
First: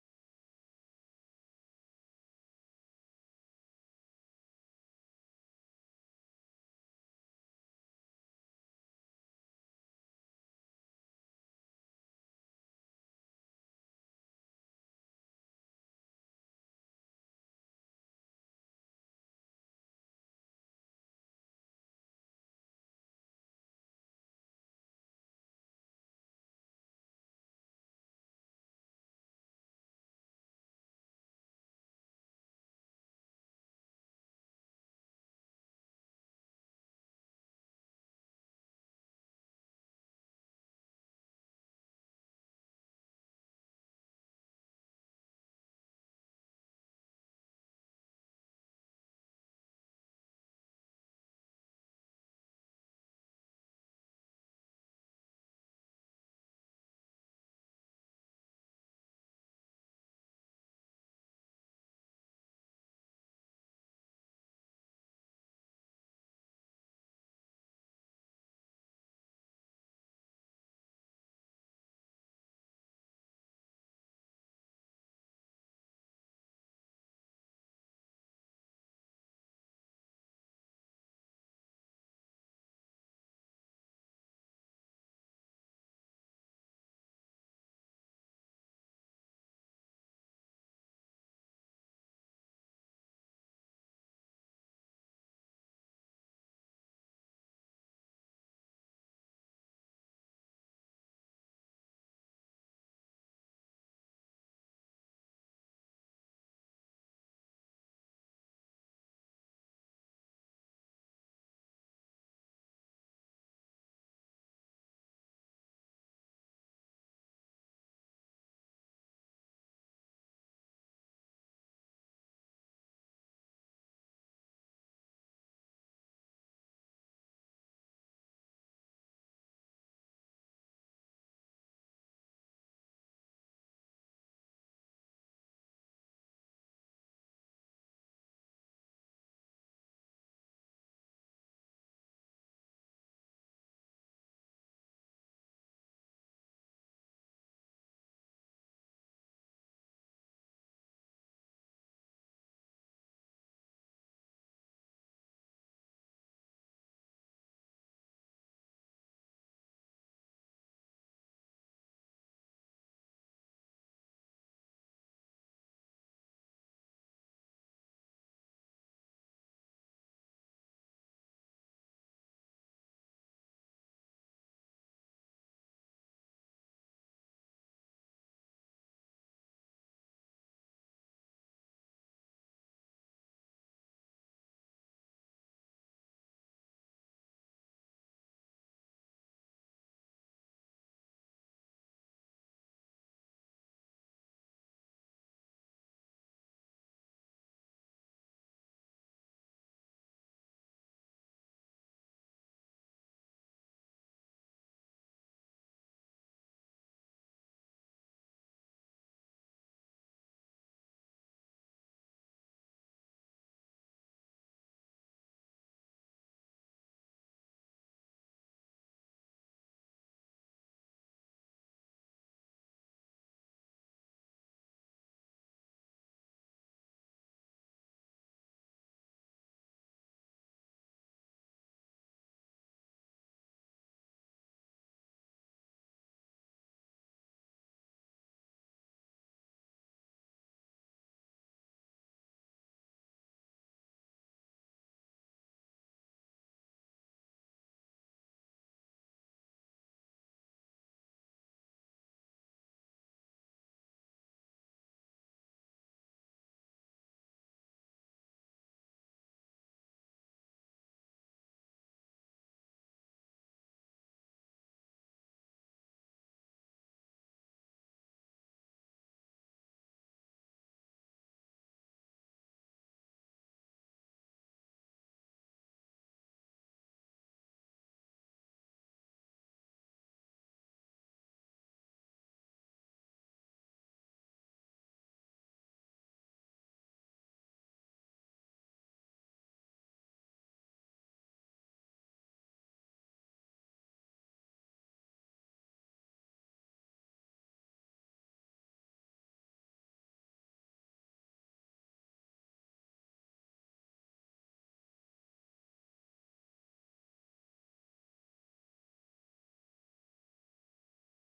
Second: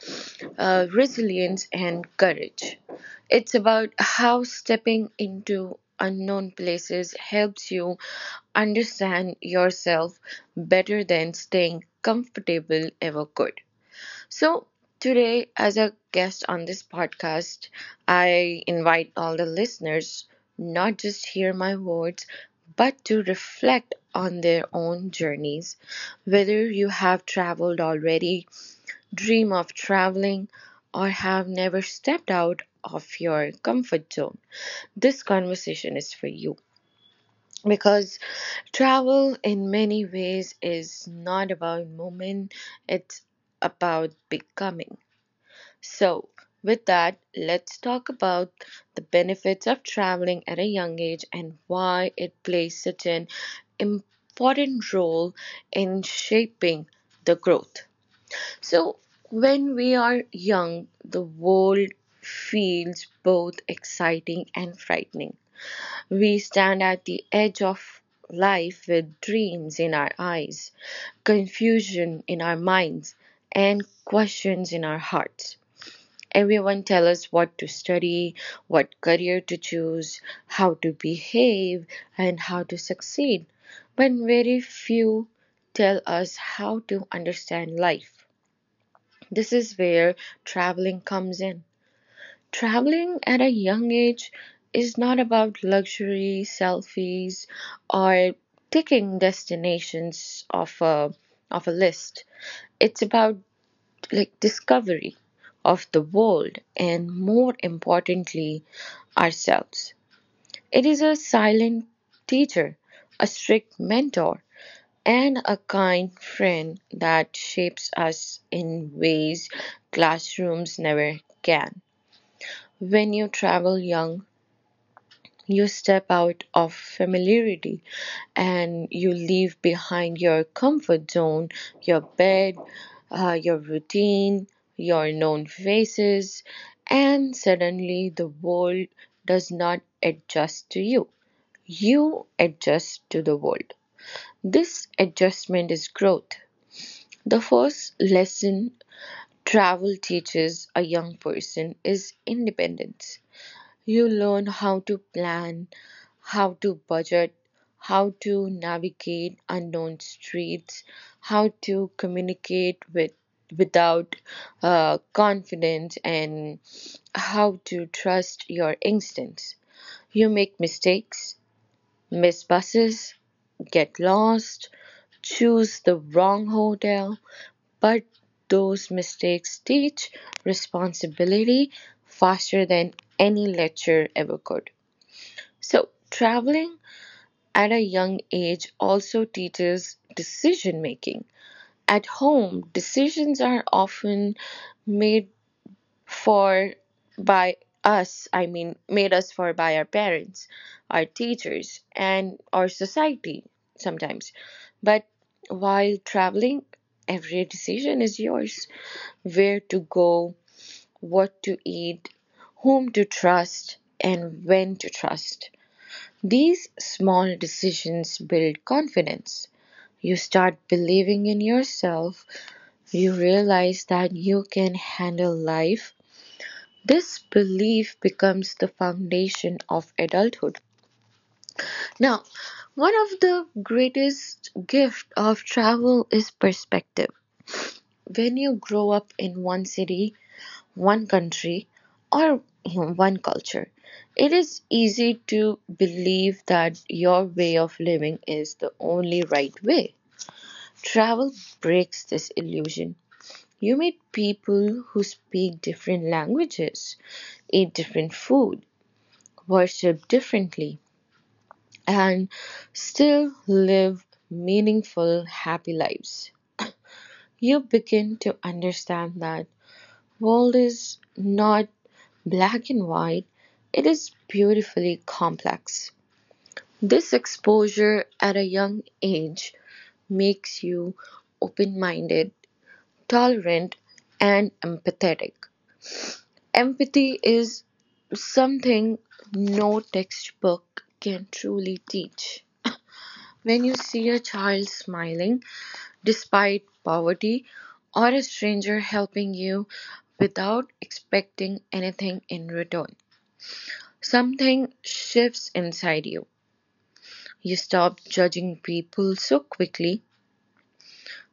resilience, and courage. It's about how stepping into unknown places helps you understand yourself better than staying comfortable ever could. So, today, as a guest on this podcast, I invite all the listeners not just hear my words but to reflect on their own journeys, whether you have traveled already, dream of traveling, or have never stepped out of your comfort zone, this conversation is for you. Because travel, in many ways, is not about movement, it's about becoming. So, with that, let's talk about the benefits of traveling at a young age and why it plays such an important role in shaping the growth. So, when we are young, the world feels both exciting and frightening. We stand at the edge of life with dreams in our eyes, confusion in our minds, and questions in our hearts. Everyone tells us what to study, what career to choose, how to behave, and how to succeed, but very few tell us how to understand life. This is where traveling comes in. Traveling at a young age is not about luxury, selfies, or ticking destinations off a list. It's about like discovery of the world and more importantly, ourselves. It is a silent teacher, a strict mentor, and a kind friend that shapes us in ways classrooms never can. When you travel young, you step out of familiarity and you leave behind your comfort zone, your bed, your routine, your known faces, and suddenly the world does not adjust to you. You adjust to the world. This adjustment is growth. The first lesson travel teaches a young person is independence. You learn how to plan, how to budget, how to navigate unknown streets, how to communicate with without confidence and how to trust your instincts. You make mistakes, miss buses, get lost, choose the wrong hotel, but those mistakes teach responsibility faster than any lecture ever could. So, traveling at a young age also teaches decision making. At home, decisions are often made for by us, I mean, made us for by our parents, our teachers, and our society sometimes. But while traveling, every decision is yours, where to go, what to eat, whom to trust, and when to trust. These small decisions build confidence. You start believing in yourself, you realize that you can handle life. This belief becomes the foundation of adulthood. Now, one of the greatest gifts of travel is perspective. When you grow up in one city, one country or you know, one culture. It is easy to believe that your way of living is the only right way. Travel breaks this illusion. You meet people who speak different languages, eat different food, worship differently, and still live meaningful, happy lives. You begin to understand that world is not black and white, it is beautifully complex. This exposure at a young age makes you open minded, tolerant, and empathetic. Empathy is something no textbook can truly teach. When you see a child smiling despite poverty or a stranger helping you without expecting anything in return, something shifts inside you. You stop judging people so quickly.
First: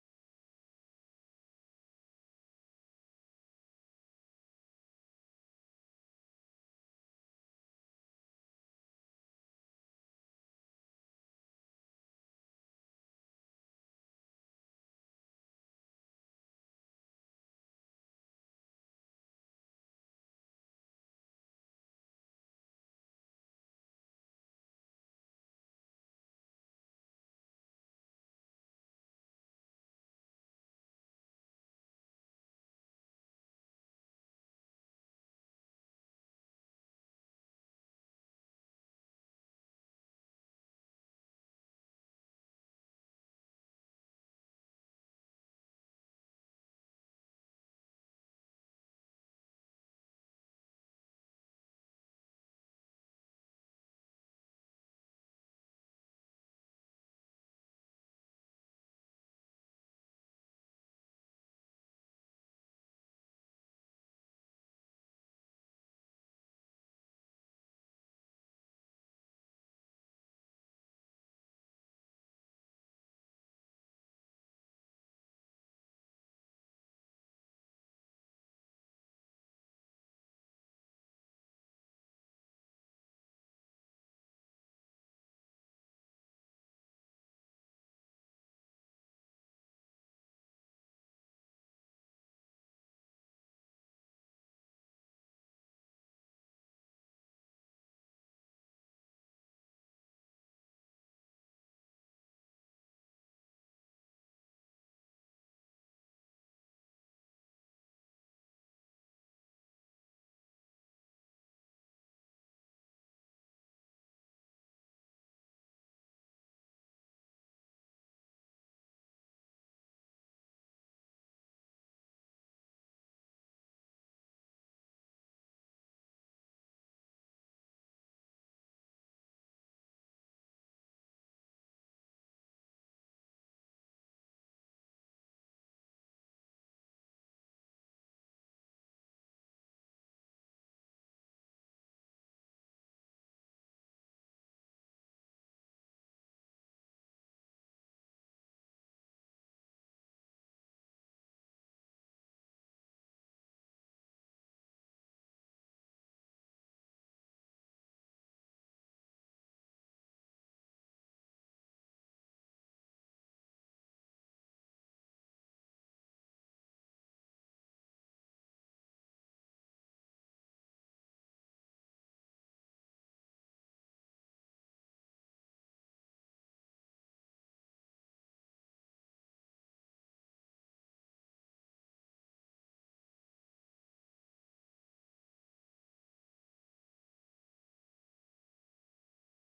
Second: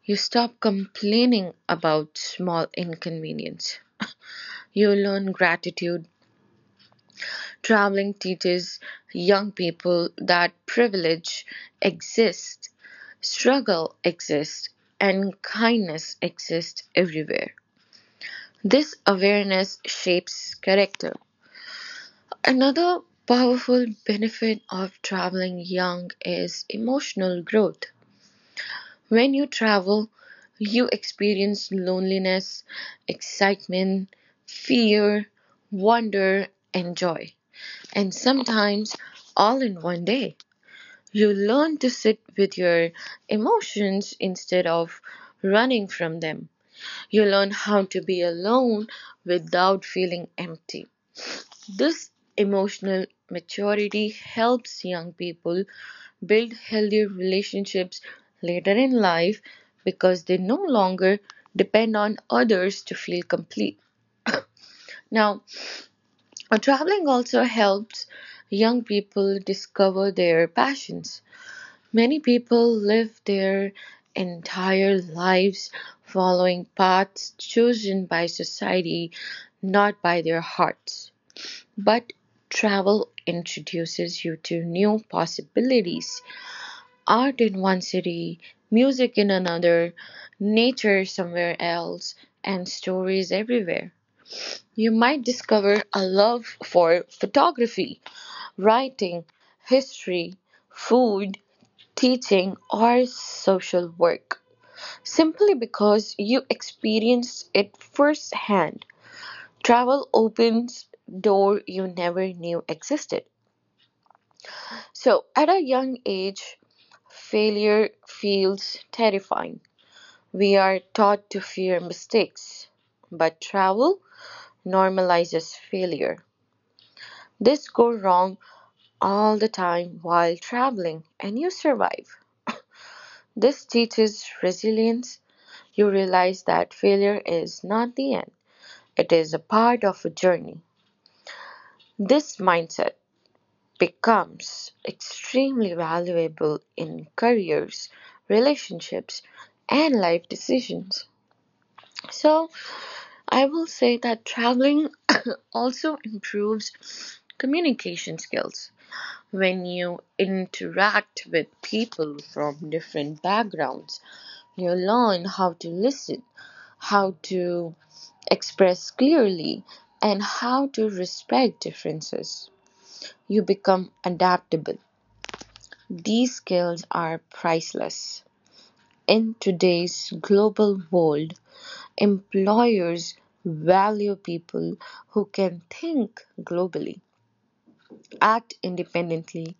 You stop complaining about small inconvenience. You learn gratitude. Traveling teaches young people that privilege exists, struggle exists, and kindness exists everywhere. This awareness shapes character. Another powerful benefit of traveling young is emotional growth. When you travel, you experience loneliness, excitement, fear, wonder, and joy. And sometimes all in one day. You learn to sit with your emotions instead of running from them. You learn how to be alone without feeling empty. This emotional maturity helps young people build healthier relationships later in life because they no longer depend on others to feel complete. Now, traveling also helps young people discover their passions. Many people live their entire lives following paths chosen by society, not by their hearts. But travel introduces you to new possibilities. Art in one city, music in another, nature somewhere else, and stories everywhere. You might discover a love for photography, writing, history, food, teaching, or social work simply because you experienced it firsthand. Travel opens doors you never knew existed. So, at a young age, failure feels terrifying. We are taught to fear mistakes, but travel normalizes failure. This go wrong all the time while traveling and you survive. This teaches resilience. You realize that failure is not the end. It is a part of a journey. This mindset becomes extremely valuable in careers, relationships, and life decisions. So, I will say that traveling also improves communication skills. When you interact with people from different backgrounds, you learn how to listen, how to express clearly, and how to respect differences. You become adaptable. These skills are priceless. In today's global world, employers value people who can think globally, act independently,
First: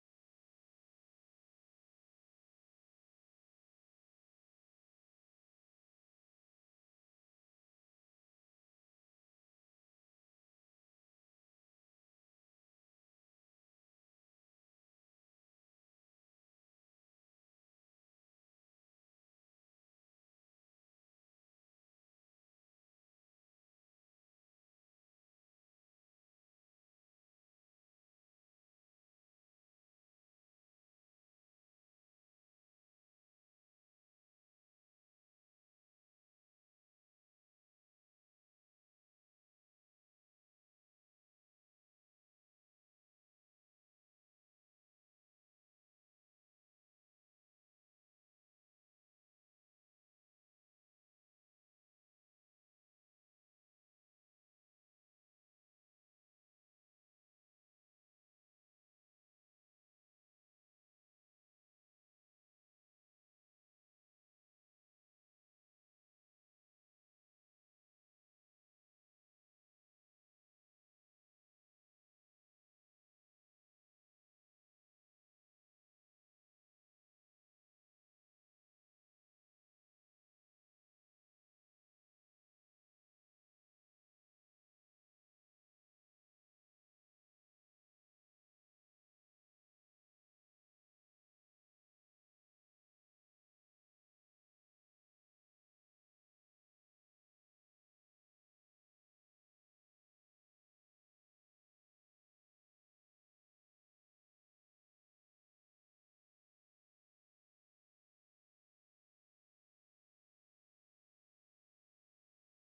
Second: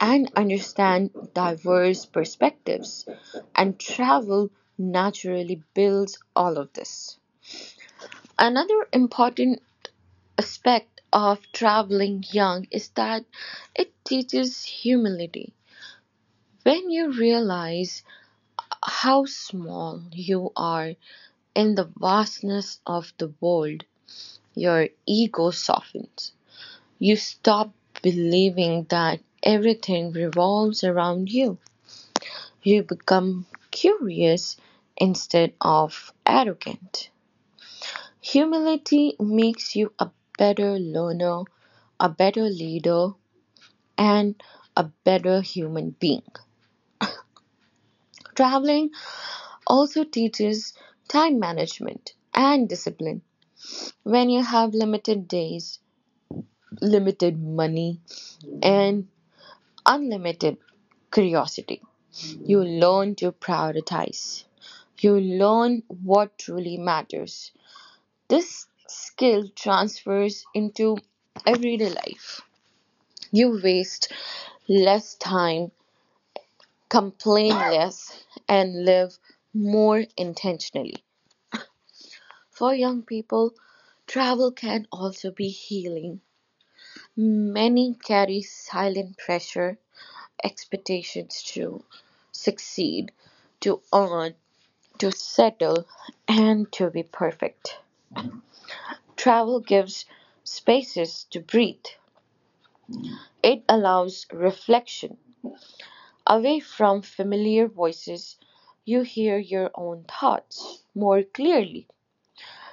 and understand diverse perspectives, and travel naturally builds all of this. Another important aspect of traveling young is that it teaches humility. When you realize how small you are in the vastness of the world, your ego softens. You stop believing that everything revolves around you. You become curious instead of arrogant. Humility makes you a better learner, a better leader, and a better human being. Traveling also teaches time management and discipline. When you have limited days, limited money, and unlimited curiosity. You learn to prioritize. You learn what truly matters. This skill transfers into everyday life. You waste less time, complain less, and live more intentionally. For young people, travel can also be healing. Many carry silent pressure expectations to succeed, to earn, to settle, and to be perfect. Travel gives spaces to breathe, it allows reflection. Away from familiar voices, you hear your own thoughts more clearly.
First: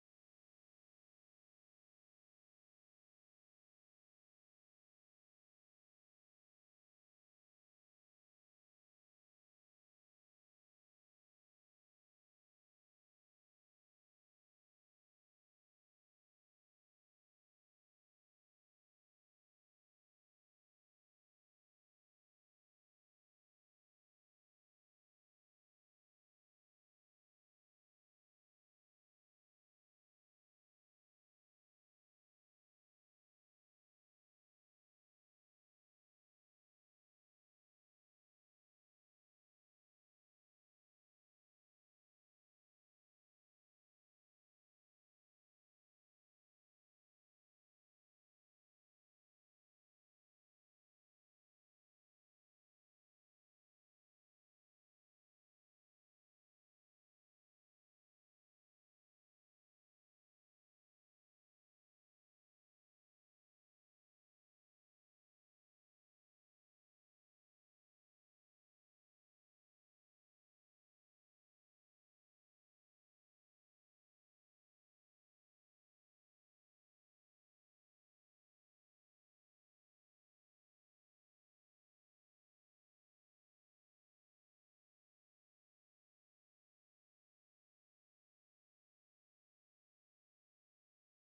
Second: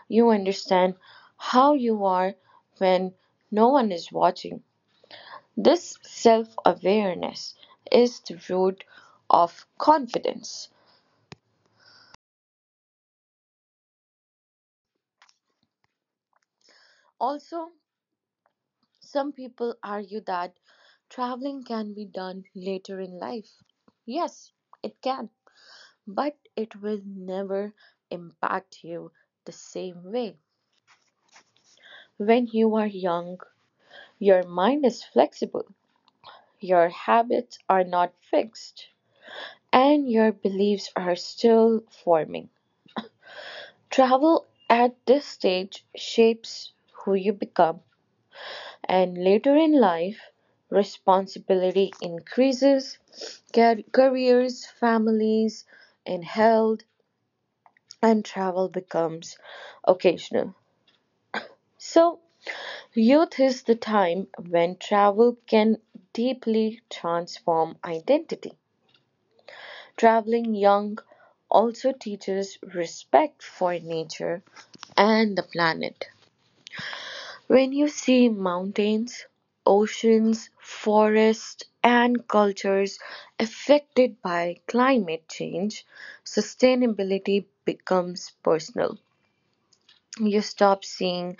You understand how you are when no one is watching. This self awareness is the root of confidence. Also, some people argue that traveling can be done later in life. Yes, it can, but it will never impact you the same way. When you are young, your mind is flexible, your habits are not fixed, and your beliefs are still forming. Travel at this stage shapes who you become. And later in life, responsibility increases, careers, families, and health, and travel becomes occasional. So, youth is the time when travel can deeply transform identity. Traveling young also teaches respect for nature and the planet. When you see mountains, oceans, forests, and cultures affected by climate change, sustainability becomes personal. You stop seeing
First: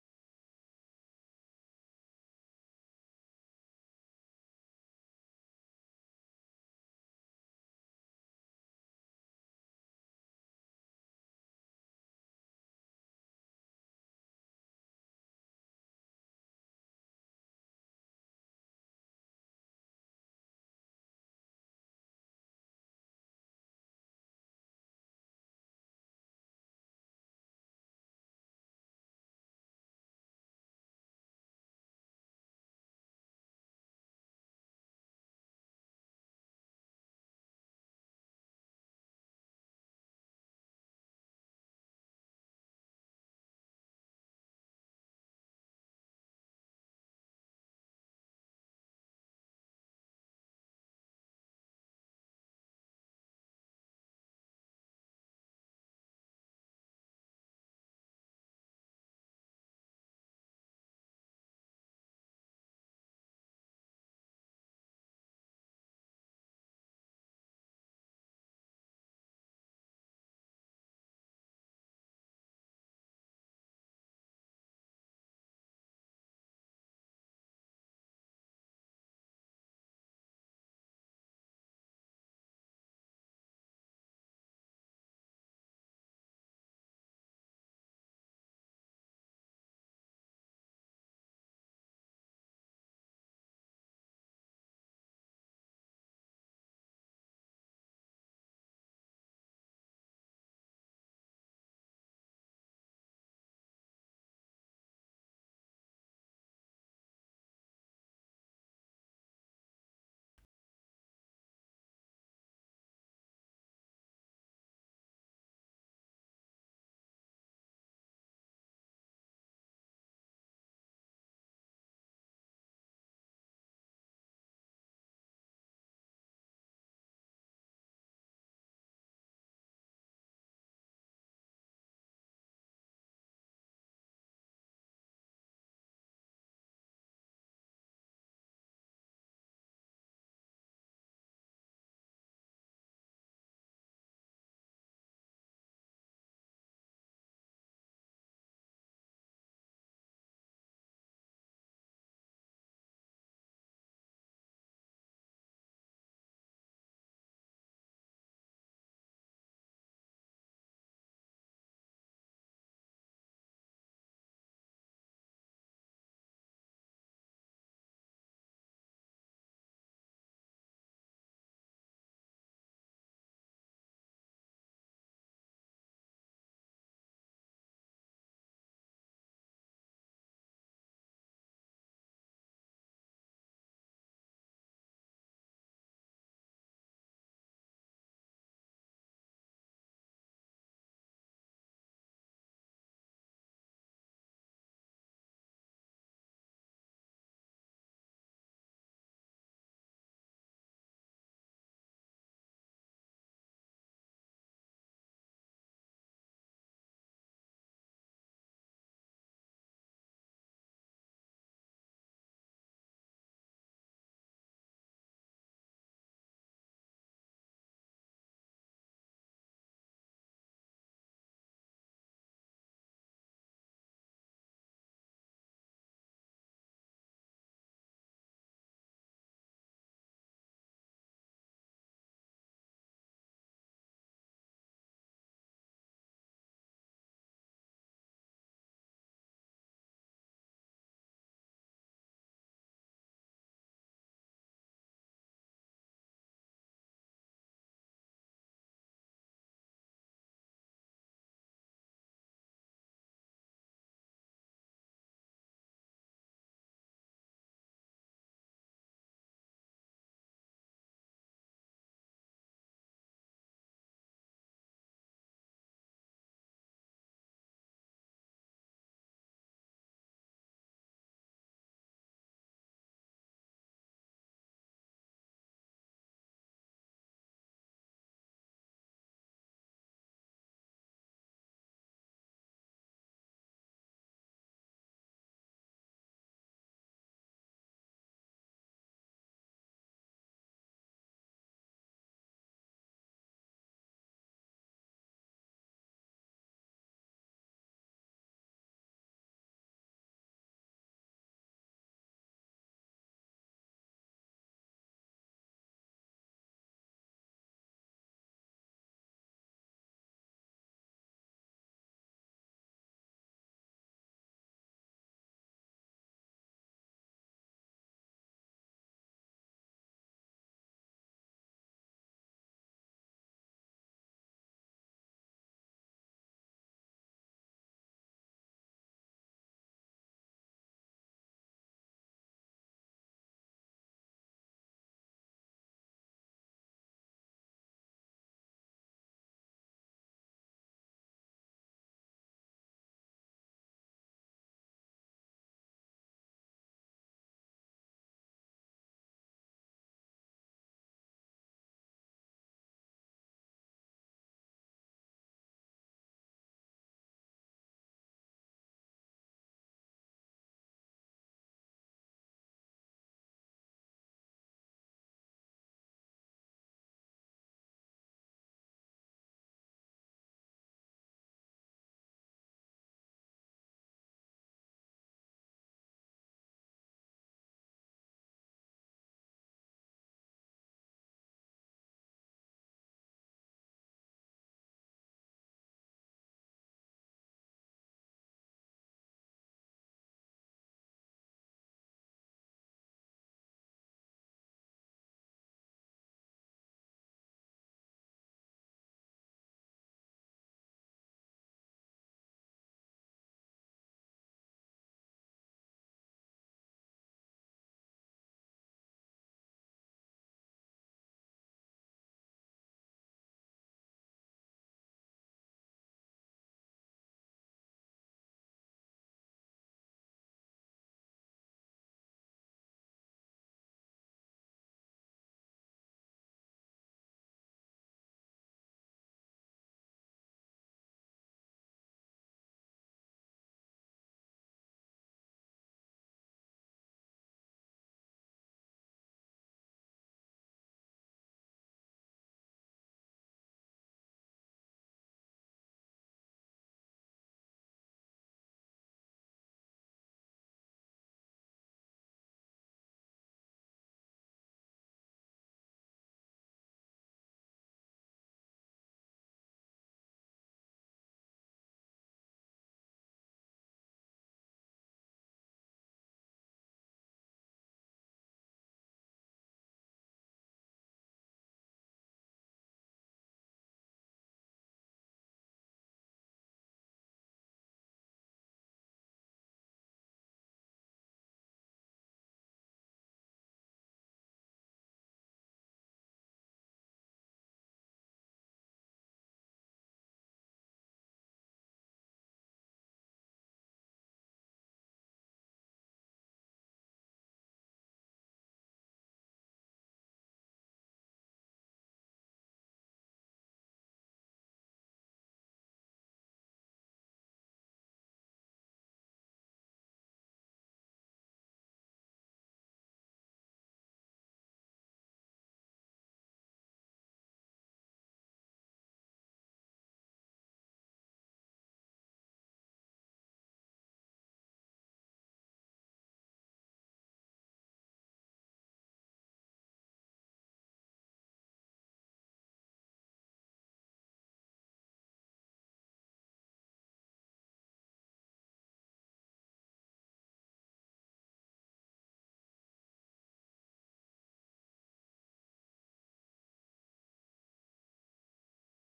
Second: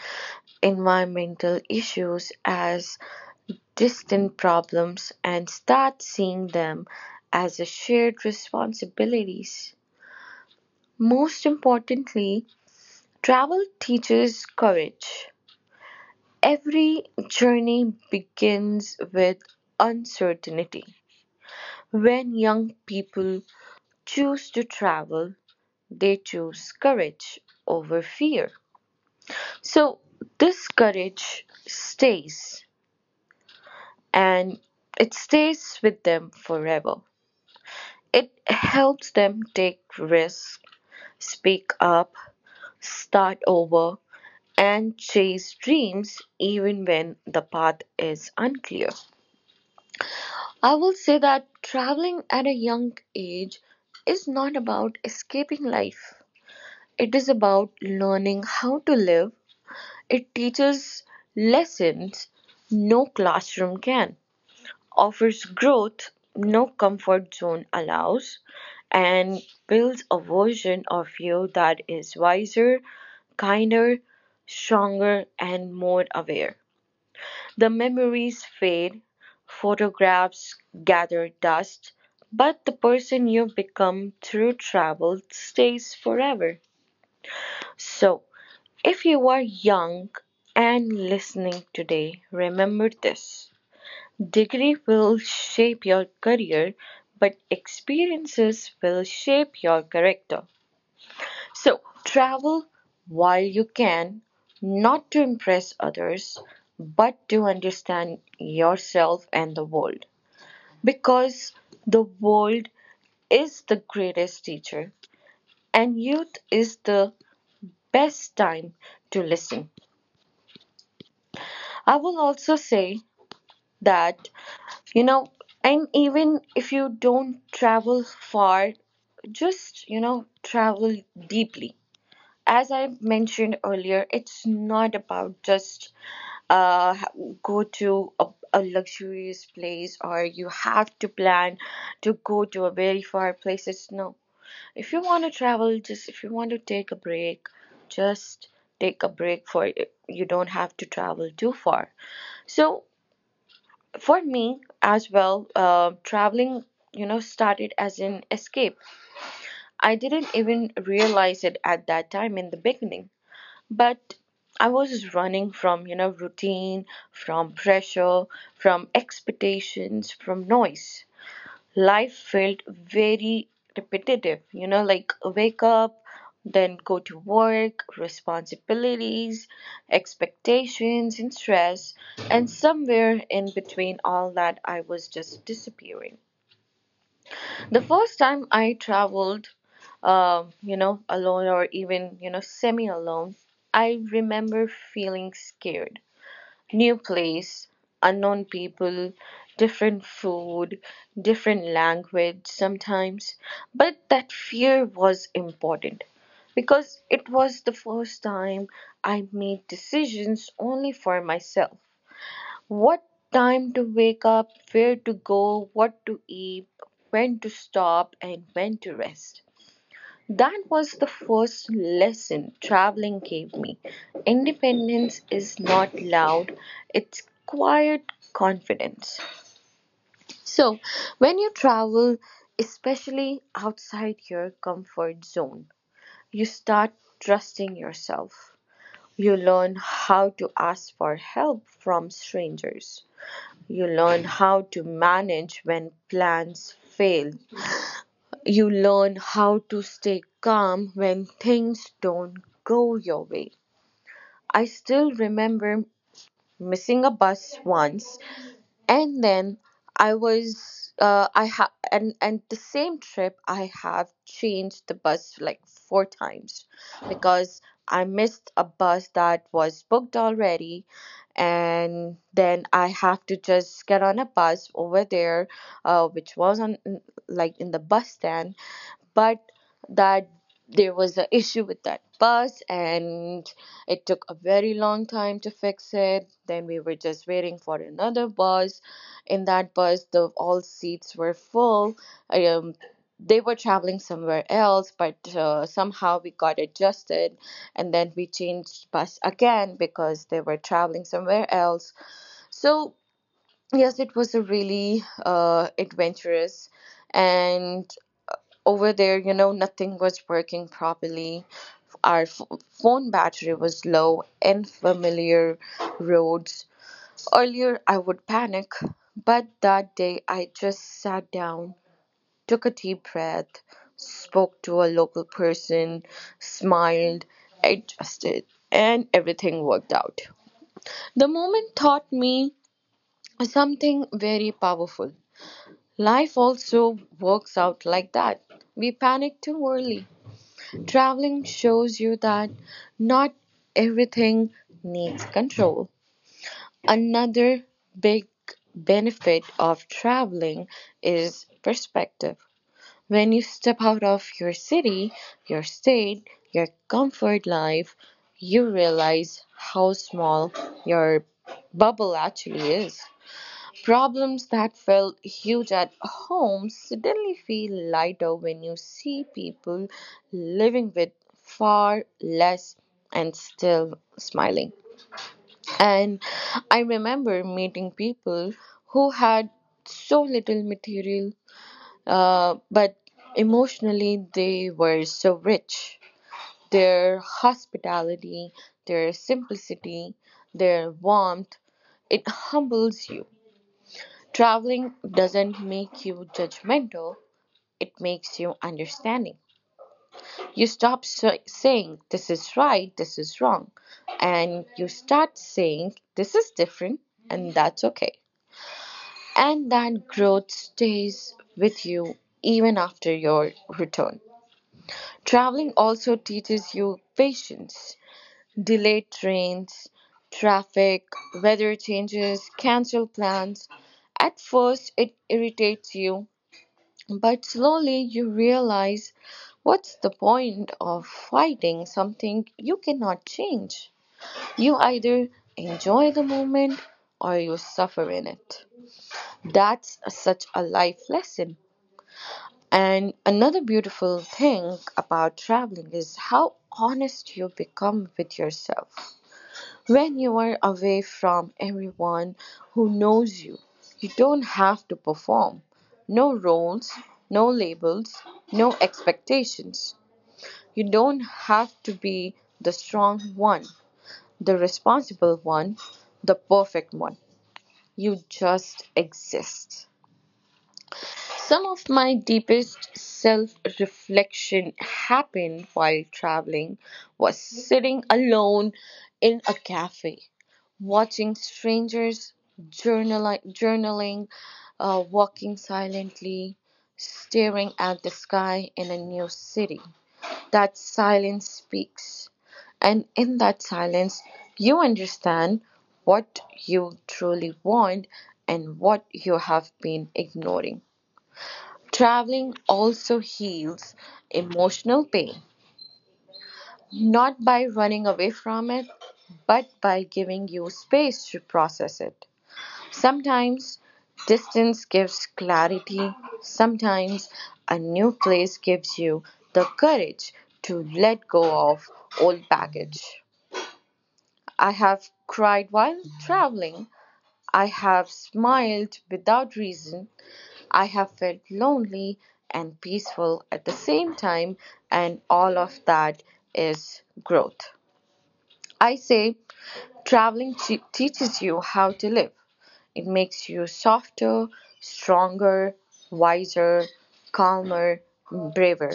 environmental issues as distant problems and start seeing them as a shared responsibilities. Most importantly, travel teaches courage. Every journey begins with uncertainty. When young people choose to travel, they choose courage over fear. So, this courage stays and it stays with them forever. It helps them take risks, speak up, start over, and chase dreams even when the path is unclear. I will say that traveling at a young age is not about escaping life. It is about learning how to live. It teaches lessons no classroom can, offers growth no comfort zone allows, and builds a version of you that is wiser, kinder, stronger, and more aware. The memories fade, photographs gather dust, but the person you become through travel stays forever. So, if you are young and listening today, remember this. Degree will shape your career, but experiences will shape your character. So travel while you can, not to impress others, but to understand yourself and the world. Because the world is the greatest teacher, and youth is the best time to listen. I will also say that, you know, and even if you don't travel far, just travel deeply. As I mentioned earlier, it's not about just uh, ha- go to a luxurious place, or you have to plan to go to a very far places. No, if you want to travel, just if you want to take a break, just take a break for it. You don't have to travel too far. So for me as well, traveling started as an escape. I didn't even realize it at that time in the beginning, but I was running from routine, from pressure, from expectations, from noise. Life felt very repetitive, like wake up, then go to work, responsibilities, expectations, and stress. And somewhere in between all that, I was just disappearing. The first time I traveled, alone or even, semi alone, I remember feeling scared. New place, unknown people, different food, different language sometimes. But that fear was important because it was the first time I made decisions only for myself. What time to wake up, where to go, what to eat, when to stop, and when to rest. That was the first lesson traveling gave me. Independence is not loud, it's quiet confidence. So, when you travel, especially outside your comfort zone, you start trusting yourself. You learn how to ask for help from strangers. You learn how to manage when plans fail. You learn how to stay calm when things don't go your way. I still remember missing a bus once, and then I was I have and the same trip I have changed the bus like 4 times because I missed a bus that was booked already, and then I have to just get on a bus over there, which was on like in the bus stand. But that there was an issue with that bus, and it took a very long time to fix it. Then we were just waiting for another bus. In that bus the all seats were full. um, they were traveling somewhere else, but somehow we got adjusted, and then we changed bus again because they were traveling somewhere else. So yes, it was a really adventurous. And over there, nothing was working properly. Our f- Phone battery was low, and familiar roads. Earlier, I would panic, but that day I just sat down, took a deep breath, spoke to a local person, smiled, adjusted, and everything worked out. The moment taught me something very powerful. Life also works out like that. We panic too early. Traveling shows you that not everything needs control. Another big benefit of traveling is perspective. When you step out of your city, your state, your comfort life, you realize how small your bubble actually is. Problems that felt huge at home suddenly feel lighter when you see people living with far less and still smiling. And I remember meeting people who had so little material, but emotionally they were so rich. Their hospitality, their simplicity, their warmth, it humbles you. Traveling doesn't make you judgmental, it makes you understanding. You stop saying, "This is right, this is wrong," and you start saying, "This is different, and that's okay." And that growth stays with you even after your return. Traveling also teaches you patience. Delayed trains, traffic, weather changes, cancel plans. At first, it irritates you. But slowly you realize, what's the point of fighting something you cannot change? You either enjoy the moment or you suffer in it. That's such a life lesson. And another beautiful thing about traveling is how honest you become with yourself. When you are away from everyone who knows you, you don't have to perform. No roles, no labels, no expectations. You don't have to be the strong one, the responsible one, the perfect one. You just exist. Some of my deepest self reflection happened while traveling, was sitting alone in a cafe, watching strangers, journaling, walking silently, staring at the sky in a new city. That silence speaks, and in that silence, you understand what you truly want and what you have been ignoring. Traveling also heals emotional pain, not by running away from it, but by giving you space to process it. Sometimes distance gives clarity, sometimes a new place gives you the courage to let go of old baggage. I have cried while traveling, I have smiled without reason, I have felt lonely and peaceful at the same time, and all of that is growth. I say traveling teaches you how to live. It makes you softer, stronger, wiser, calmer, braver.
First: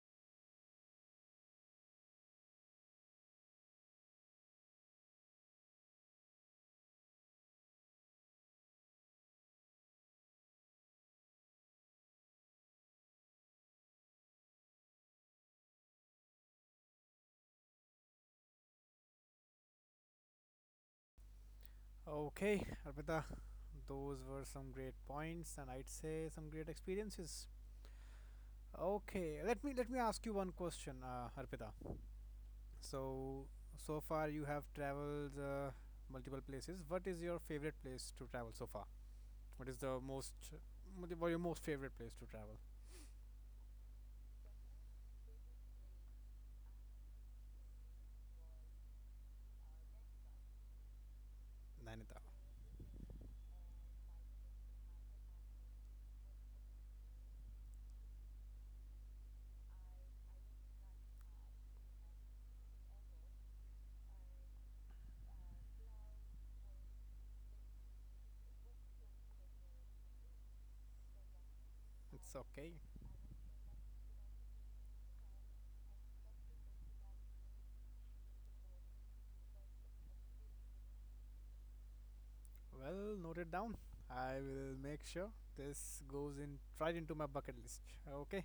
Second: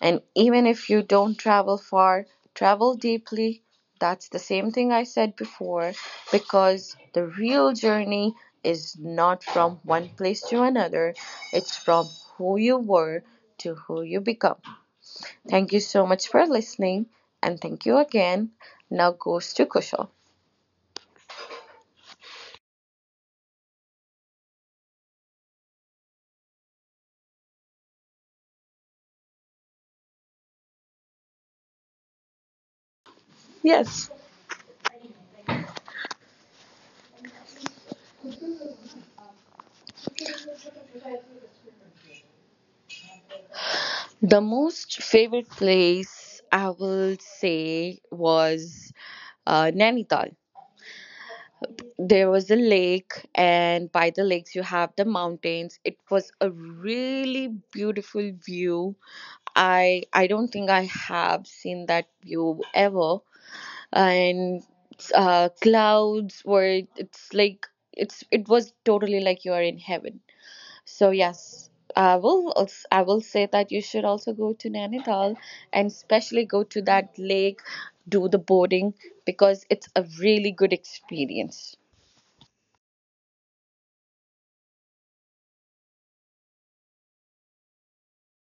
And even if you don't travel far, travel deeply. That's the same thing I said before, because the real journey is not from one place to another, it's from who you were to who you become. Thank you so much for listening, and thank you again. Now goes to Kushal.
Okay, Arpita, those were some great points, and I'd say some great experiences. Okay, let me ask you one question, Arpita. So, so
Yes.
far you have traveled multiple places. What is your favorite place to travel so far? What is the most, what is your most favorite place to travel?
The most favorite place I will say was Nainital.
Nainital.
There was a lake, and by the lakes, you have the mountains. It was a really beautiful view. I don't think I have seen that view ever. And clouds were, it's like, it was totally like you are in heaven. So yes,
It's okay.
I will say that you should also go to Nainital, and especially go to that lake, do the boating, because it's a really good experience.
Well, note it down. I will make sure this goes in right into my bucket list. Okay.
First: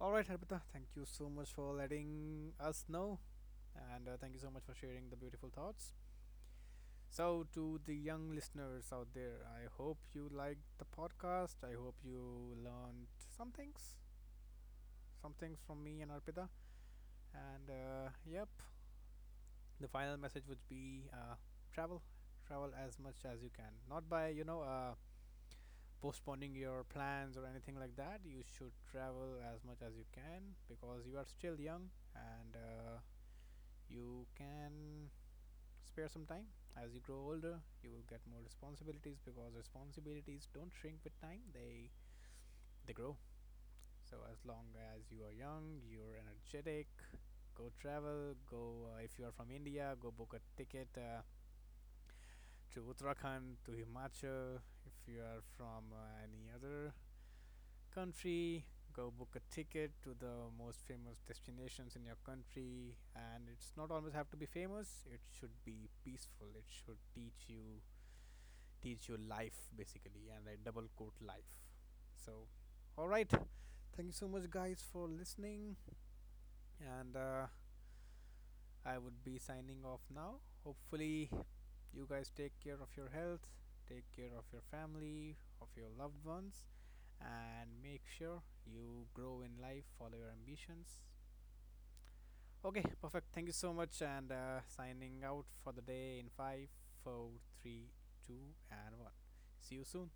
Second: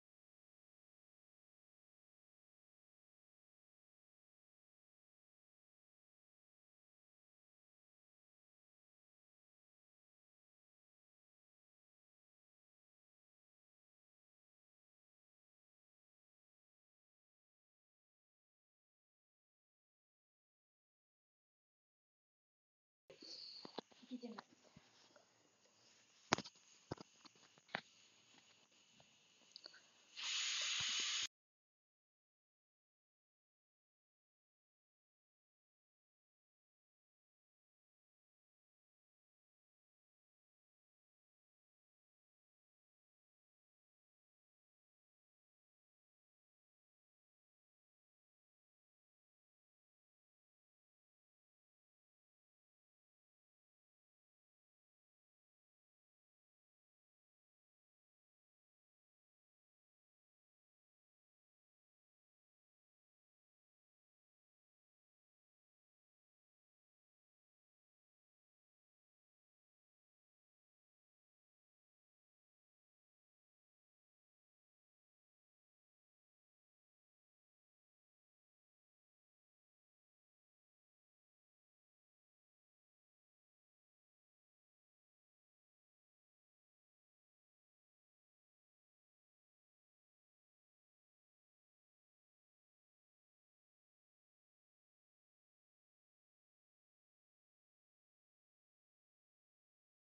All right, Harpita. Thank you so much for letting us know, and thank you so much for sharing the beautiful thoughts. So, to the young listeners out there, I hope you liked the podcast. I hope you learned some things, from me and Arpita. And yep, the final message would be travel, travel as much as you can. Not by postponing your plans or anything like that. You should travel as much as you can because you are still young, and you can spare some time. As you grow older, you will get more responsibilities because responsibilities don't shrink with time, they grow. So as long as you are young, you're energetic, go travel, go if you are from India, go book a ticket to Uttarakhand, to Himachal. If you are from any other country, go book a ticket to the most famous destinations in your country, and it's not always have to be famous, it should be peaceful, it should teach you life, basically, and I double quote life. So, all right, thank you so much guys for listening, and I would be signing off now. Hopefully, you guys take care of your health, take care of your family, of your loved ones, and make sure you grow in life, follow your ambitions. Okay, perfect. Thank you so much, and signing out for the day in five, four, three, two, and 1. See you soon.